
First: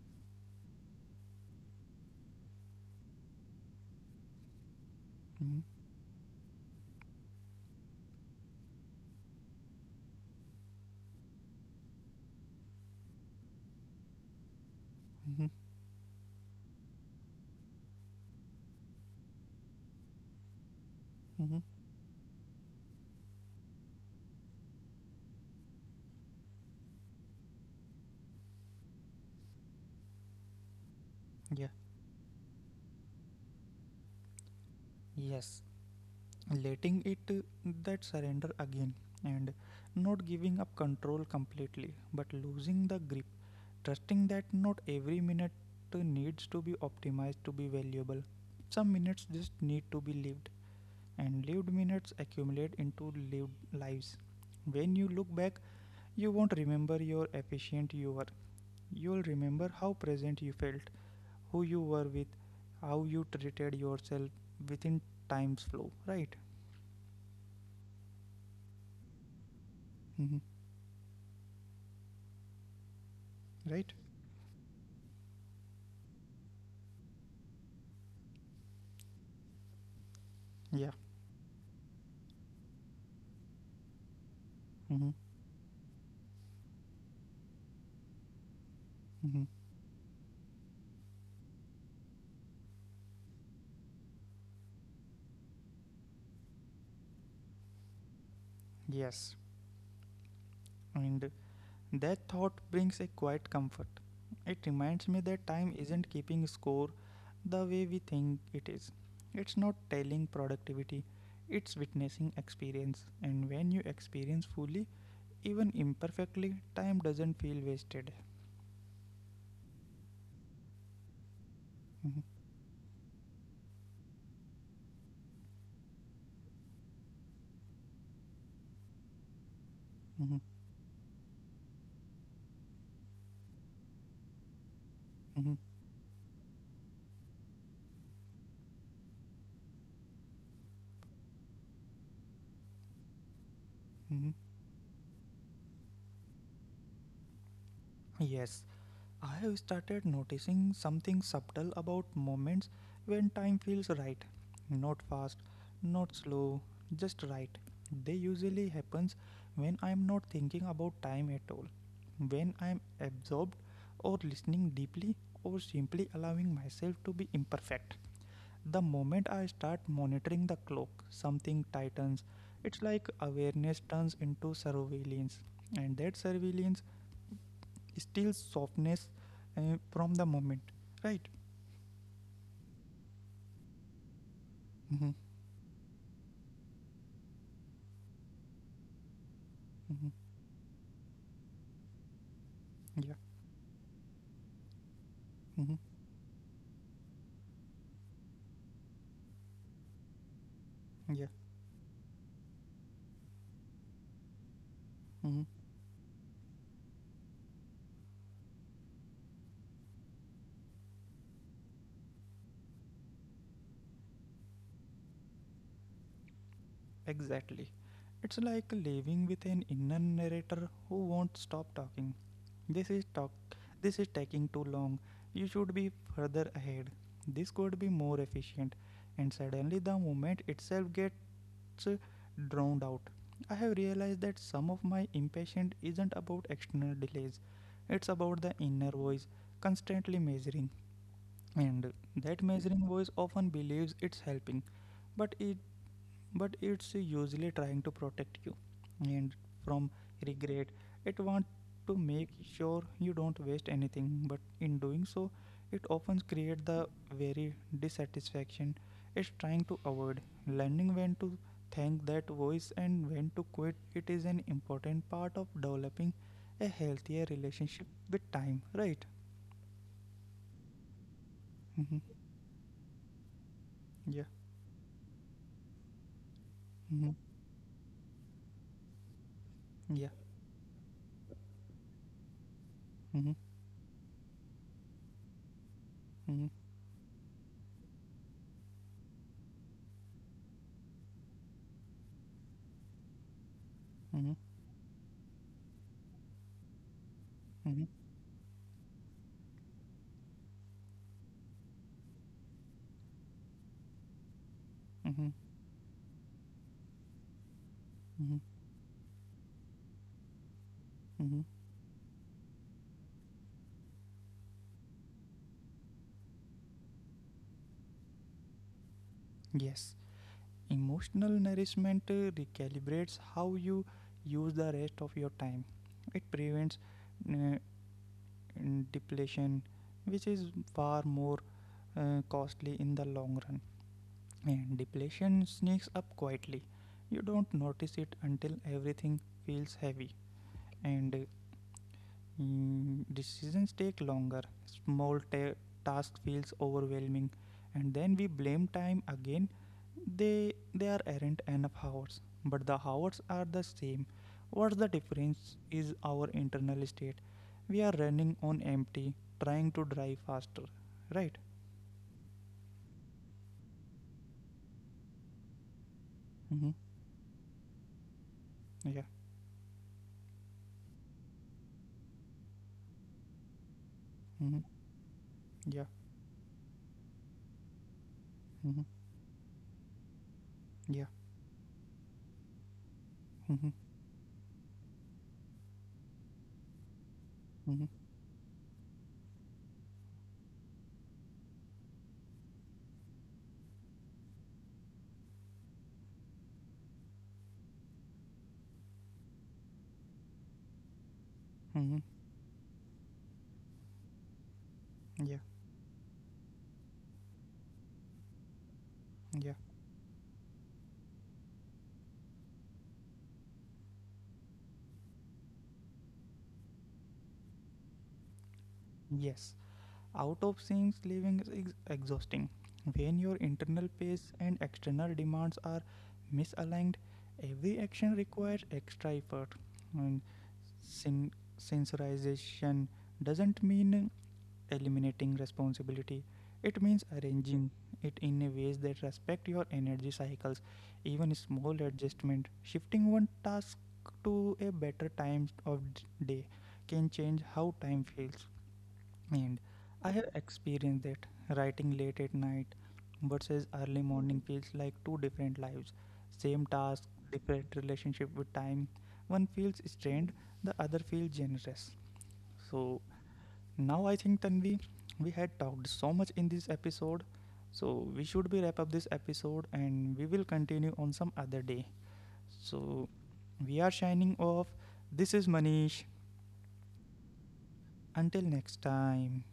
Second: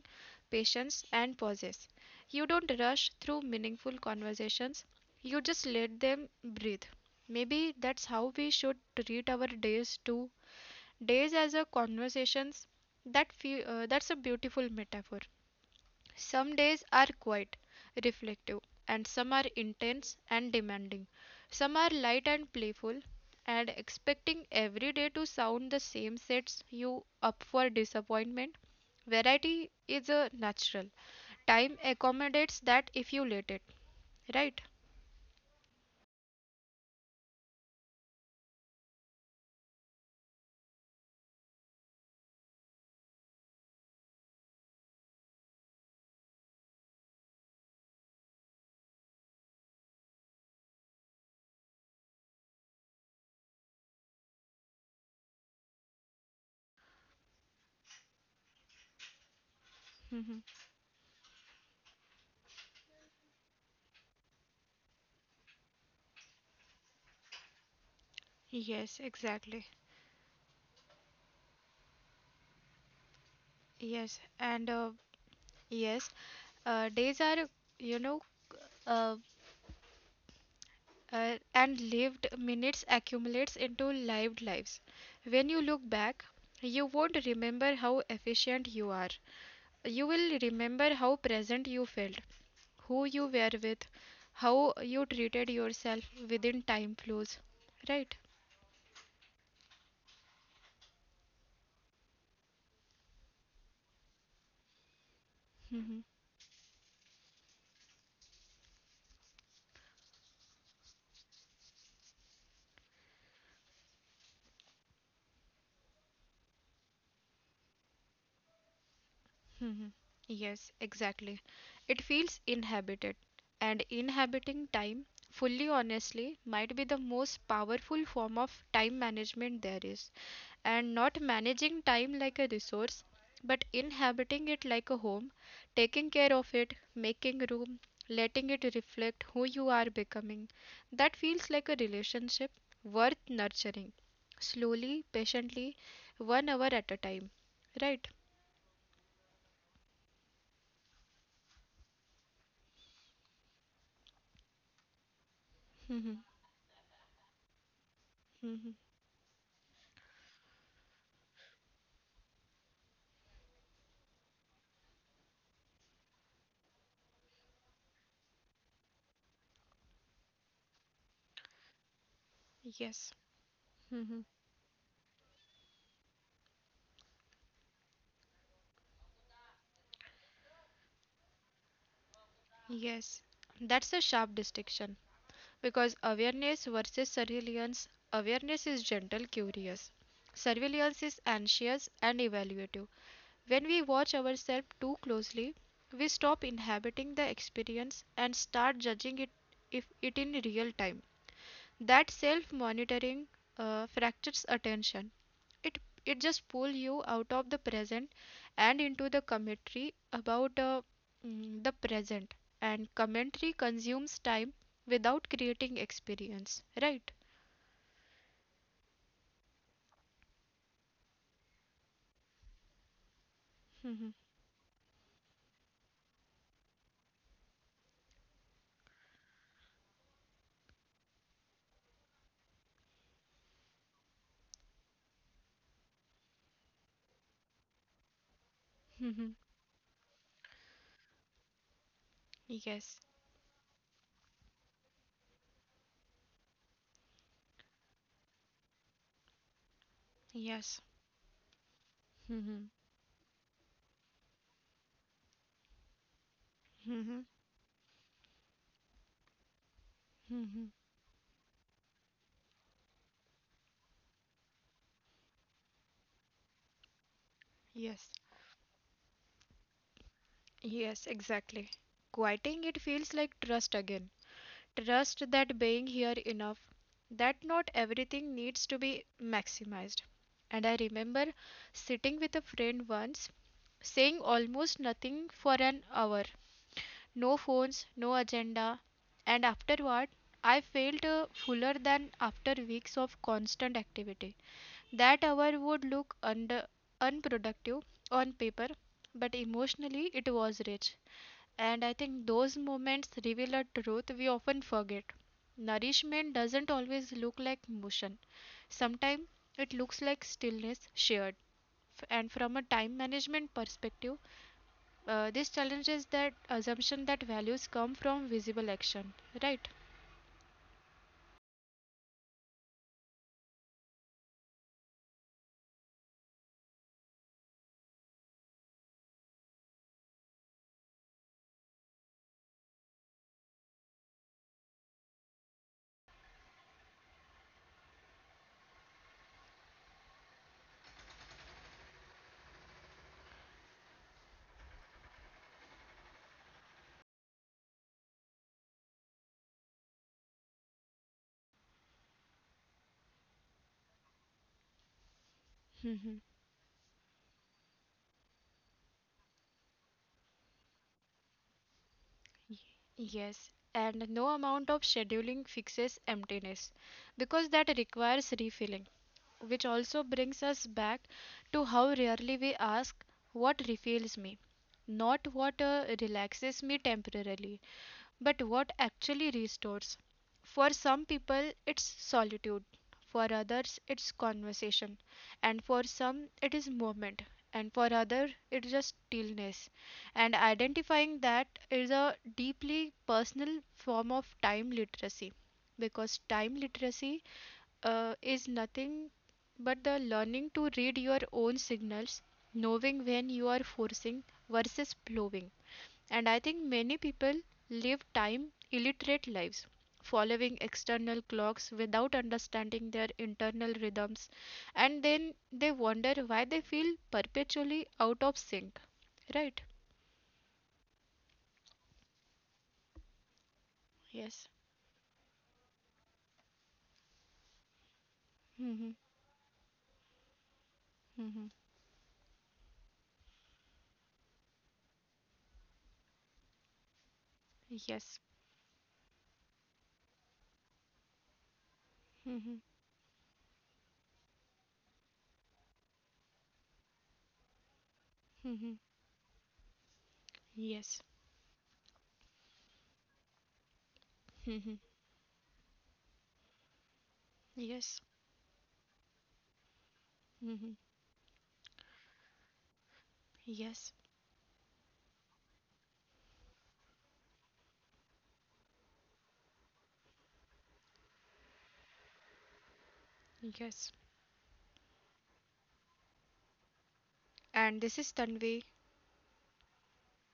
Speaker 2: patience, and pauses. You don't rush through meaningful conversations, you just
Speaker 1: Mm-hmm.
Speaker 2: let them breathe. Maybe that's how we should treat our days too. Days as a conversations. That's a beautiful metaphor.
Speaker 1: Mm-hmm.
Speaker 2: Some days are quiet, reflective, and some are intense and demanding.
Speaker 1: Mm-hmm.
Speaker 2: Some are light and playful, and expecting every day to sound the same sets you up for disappointment. Variety is a natural.
Speaker 1: Yeah.
Speaker 2: Time accommodates that if you let it, right?
Speaker 1: Yes, letting it that surrender again, and not giving up control completely but losing the grip, trusting that not every minute needs to be optimized to be valuable. Some minutes just need to be lived, and lived minutes accumulate into lived lives. When you look back, you won't remember how efficient you were. You'll remember how present
Speaker 2: Hmm.
Speaker 1: you felt, who you were with, how you treated yourself within time's flow, right?
Speaker 2: Yes, exactly.
Speaker 1: Hmm. Right?
Speaker 2: Yes, and yes, days are, you know, uh,
Speaker 1: Yeah.
Speaker 2: and lived minutes accumulates into lived lives.
Speaker 1: Hmm.
Speaker 2: When you look back, you won't remember how efficient you are.
Speaker 1: Hmm.
Speaker 2: You will remember how present you felt, who you were with, how you treated yourself within time flows. Right?
Speaker 1: Yes. And that thought brings a quiet comfort. It reminds me that time isn't
Speaker 2: Mhm.
Speaker 1: keeping score the way we think it is. It's not telling productivity, it's witnessing experience. And when you experience fully, even imperfectly, time doesn't feel wasted.
Speaker 2: Mhm. Yes, exactly.
Speaker 1: Mhm,
Speaker 2: It feels inhabited. And inhabiting time fully honestly might be the most powerful form of time management there is.
Speaker 1: mhm,
Speaker 2: And not managing time like a resource, but inhabiting it like a home,
Speaker 1: mhm,
Speaker 2: taking care of it, making room, letting it reflect who you are becoming. That feels like a relationship worth nurturing,
Speaker 1: mhm.
Speaker 2: slowly, patiently, 1 hour at a time. Right?
Speaker 1: Yes, I have started noticing something subtle about moments when time feels right. Not fast, not slow, just right. They usually happens when I am not thinking about time at all. When I am absorbed or listening deeply or simply allowing myself to be imperfect. The moment I start monitoring the clock, something tightens. It's
Speaker 2: Yes,
Speaker 1: like awareness turns into surveillance, and that surveillance still softness from the moment, right?
Speaker 2: yes. That's a sharp distinction
Speaker 1: Mm-hmm.
Speaker 2: because awareness versus surveillance. Awareness is gentle curious,
Speaker 1: Mm-hmm.
Speaker 2: surveillance is anxious and evaluative.
Speaker 1: Yeah.
Speaker 2: When we watch ourselves too closely, we
Speaker 1: Mm-hmm.
Speaker 2: stop inhabiting the experience and start judging it, if it in real time.
Speaker 1: Yeah.
Speaker 2: That self monitoring fractures attention.
Speaker 1: Mm-hmm.
Speaker 2: It, it just pulls you out of the present and into the commentary about the present. And commentary consumes time without creating experience, right?
Speaker 1: Exactly. It's like living with an inner narrator who won't stop talking. This is talk. This is taking too long. You should be further ahead. This could be more efficient. And suddenly, the moment itself gets drowned out. I have realized that some of my impatience isn't about external delays, it's about the inner voice constantly measuring. And that
Speaker 2: Yes,
Speaker 1: measuring voice often believes it's helping, but it but it's usually trying to protect you and from
Speaker 2: yes.
Speaker 1: regret. It wants to make sure you don't waste anything, but in doing so it often creates
Speaker 2: Hmm.
Speaker 1: the very dissatisfaction it's trying to avoid. Learning when to thank that voice and when to quit it is an important part of developing a healthier
Speaker 2: Yes.
Speaker 1: relationship with time, right?
Speaker 2: Yes, exactly.
Speaker 1: Mm-hmm.
Speaker 2: Quieting it feels like trust again.
Speaker 1: Yeah.
Speaker 2: Trust that being here enough, that
Speaker 1: Mm-hmm.
Speaker 2: not everything needs to be maximized.
Speaker 1: Yeah.
Speaker 2: And I remember sitting with a friend once,
Speaker 1: Mm-hmm.
Speaker 2: saying almost nothing for an hour.
Speaker 1: Mm-hmm.
Speaker 2: No phones, no agenda. And afterward, I felt fuller than after weeks of constant activity.
Speaker 1: Mm-hmm.
Speaker 2: That hour would look unproductive on
Speaker 1: Mm-hmm.
Speaker 2: paper, but emotionally it was rich. And I think those moments reveal a truth we often forget.
Speaker 1: Mm-hmm.
Speaker 2: Nourishment doesn't always look like motion.
Speaker 1: Mm-hmm.
Speaker 2: Sometimes it looks like stillness shared.
Speaker 1: Mm-hmm.
Speaker 2: And from a time management perspective, this challenges that assumption that values come from visible action, right?
Speaker 1: Yes. Emotional nourishment recalibrates how you use the rest of your time. It prevents uh, depletion, which is far more costly in the long run. And depletion sneaks up quietly. You don't notice it until everything feels heavy, and decisions take longer. Small task feels overwhelming, and then we blame time again. They are aren't enough hours, but the hours are the same. What's the difference is our internal state. We are running on empty, trying to drive faster, right?
Speaker 2: Y- Yes, and no amount of scheduling fixes emptiness
Speaker 1: Mm-hmm.
Speaker 2: because that requires refilling,
Speaker 1: Yeah.
Speaker 2: which also brings us back to how rarely we ask what refills me. Not
Speaker 1: Mm-hmm.
Speaker 2: what
Speaker 1: Yeah.
Speaker 2: relaxes me temporarily, but what actually
Speaker 1: Mm-hmm.
Speaker 2: restores. For some people,
Speaker 1: Yeah.
Speaker 2: it's solitude. For others, it's
Speaker 1: Mm-hmm.
Speaker 2: conversation. And for some, it is movement. And for others,
Speaker 1: Mm-hmm.
Speaker 2: it's just stillness. And identifying that is a deeply personal form of time literacy because time literacy is nothing but the learning to read your own signals,
Speaker 1: Mm-hmm.
Speaker 2: knowing when you are forcing versus flowing.
Speaker 1: Yeah.
Speaker 2: And I think many people live time illiterate lives,
Speaker 1: Yeah.
Speaker 2: following external clocks without understanding their internal rhythms, and then they wonder why they feel perpetually out of sync. Right?
Speaker 1: Yes. Out of sync living is exhausting. When your
Speaker 2: Yes,
Speaker 1: internal pace and external demands are misaligned, every action requires extra effort. And Sin sensorization doesn't mean eliminating responsibility. It means
Speaker 2: yes,
Speaker 1: arranging it in a ways that respect your energy cycles. Even small adjustment, shifting one task to a better time of day, can change how time feels. And I
Speaker 2: yes,
Speaker 1: have experienced that writing late at night versus early morning feels like two different lives. Same task,
Speaker 2: yes.
Speaker 1: different relationship with time. One feels
Speaker 2: Hmm.
Speaker 1: strained, the other feels generous. So
Speaker 2: Yes,
Speaker 1: now I think Tanvi, we had talked so much in this episode. So we should be wrap up this episode, and we will continue on some other day. So
Speaker 2: yes.
Speaker 1: we are shining off. This is Manish.
Speaker 2: And this is Tanvi
Speaker 1: Until next time.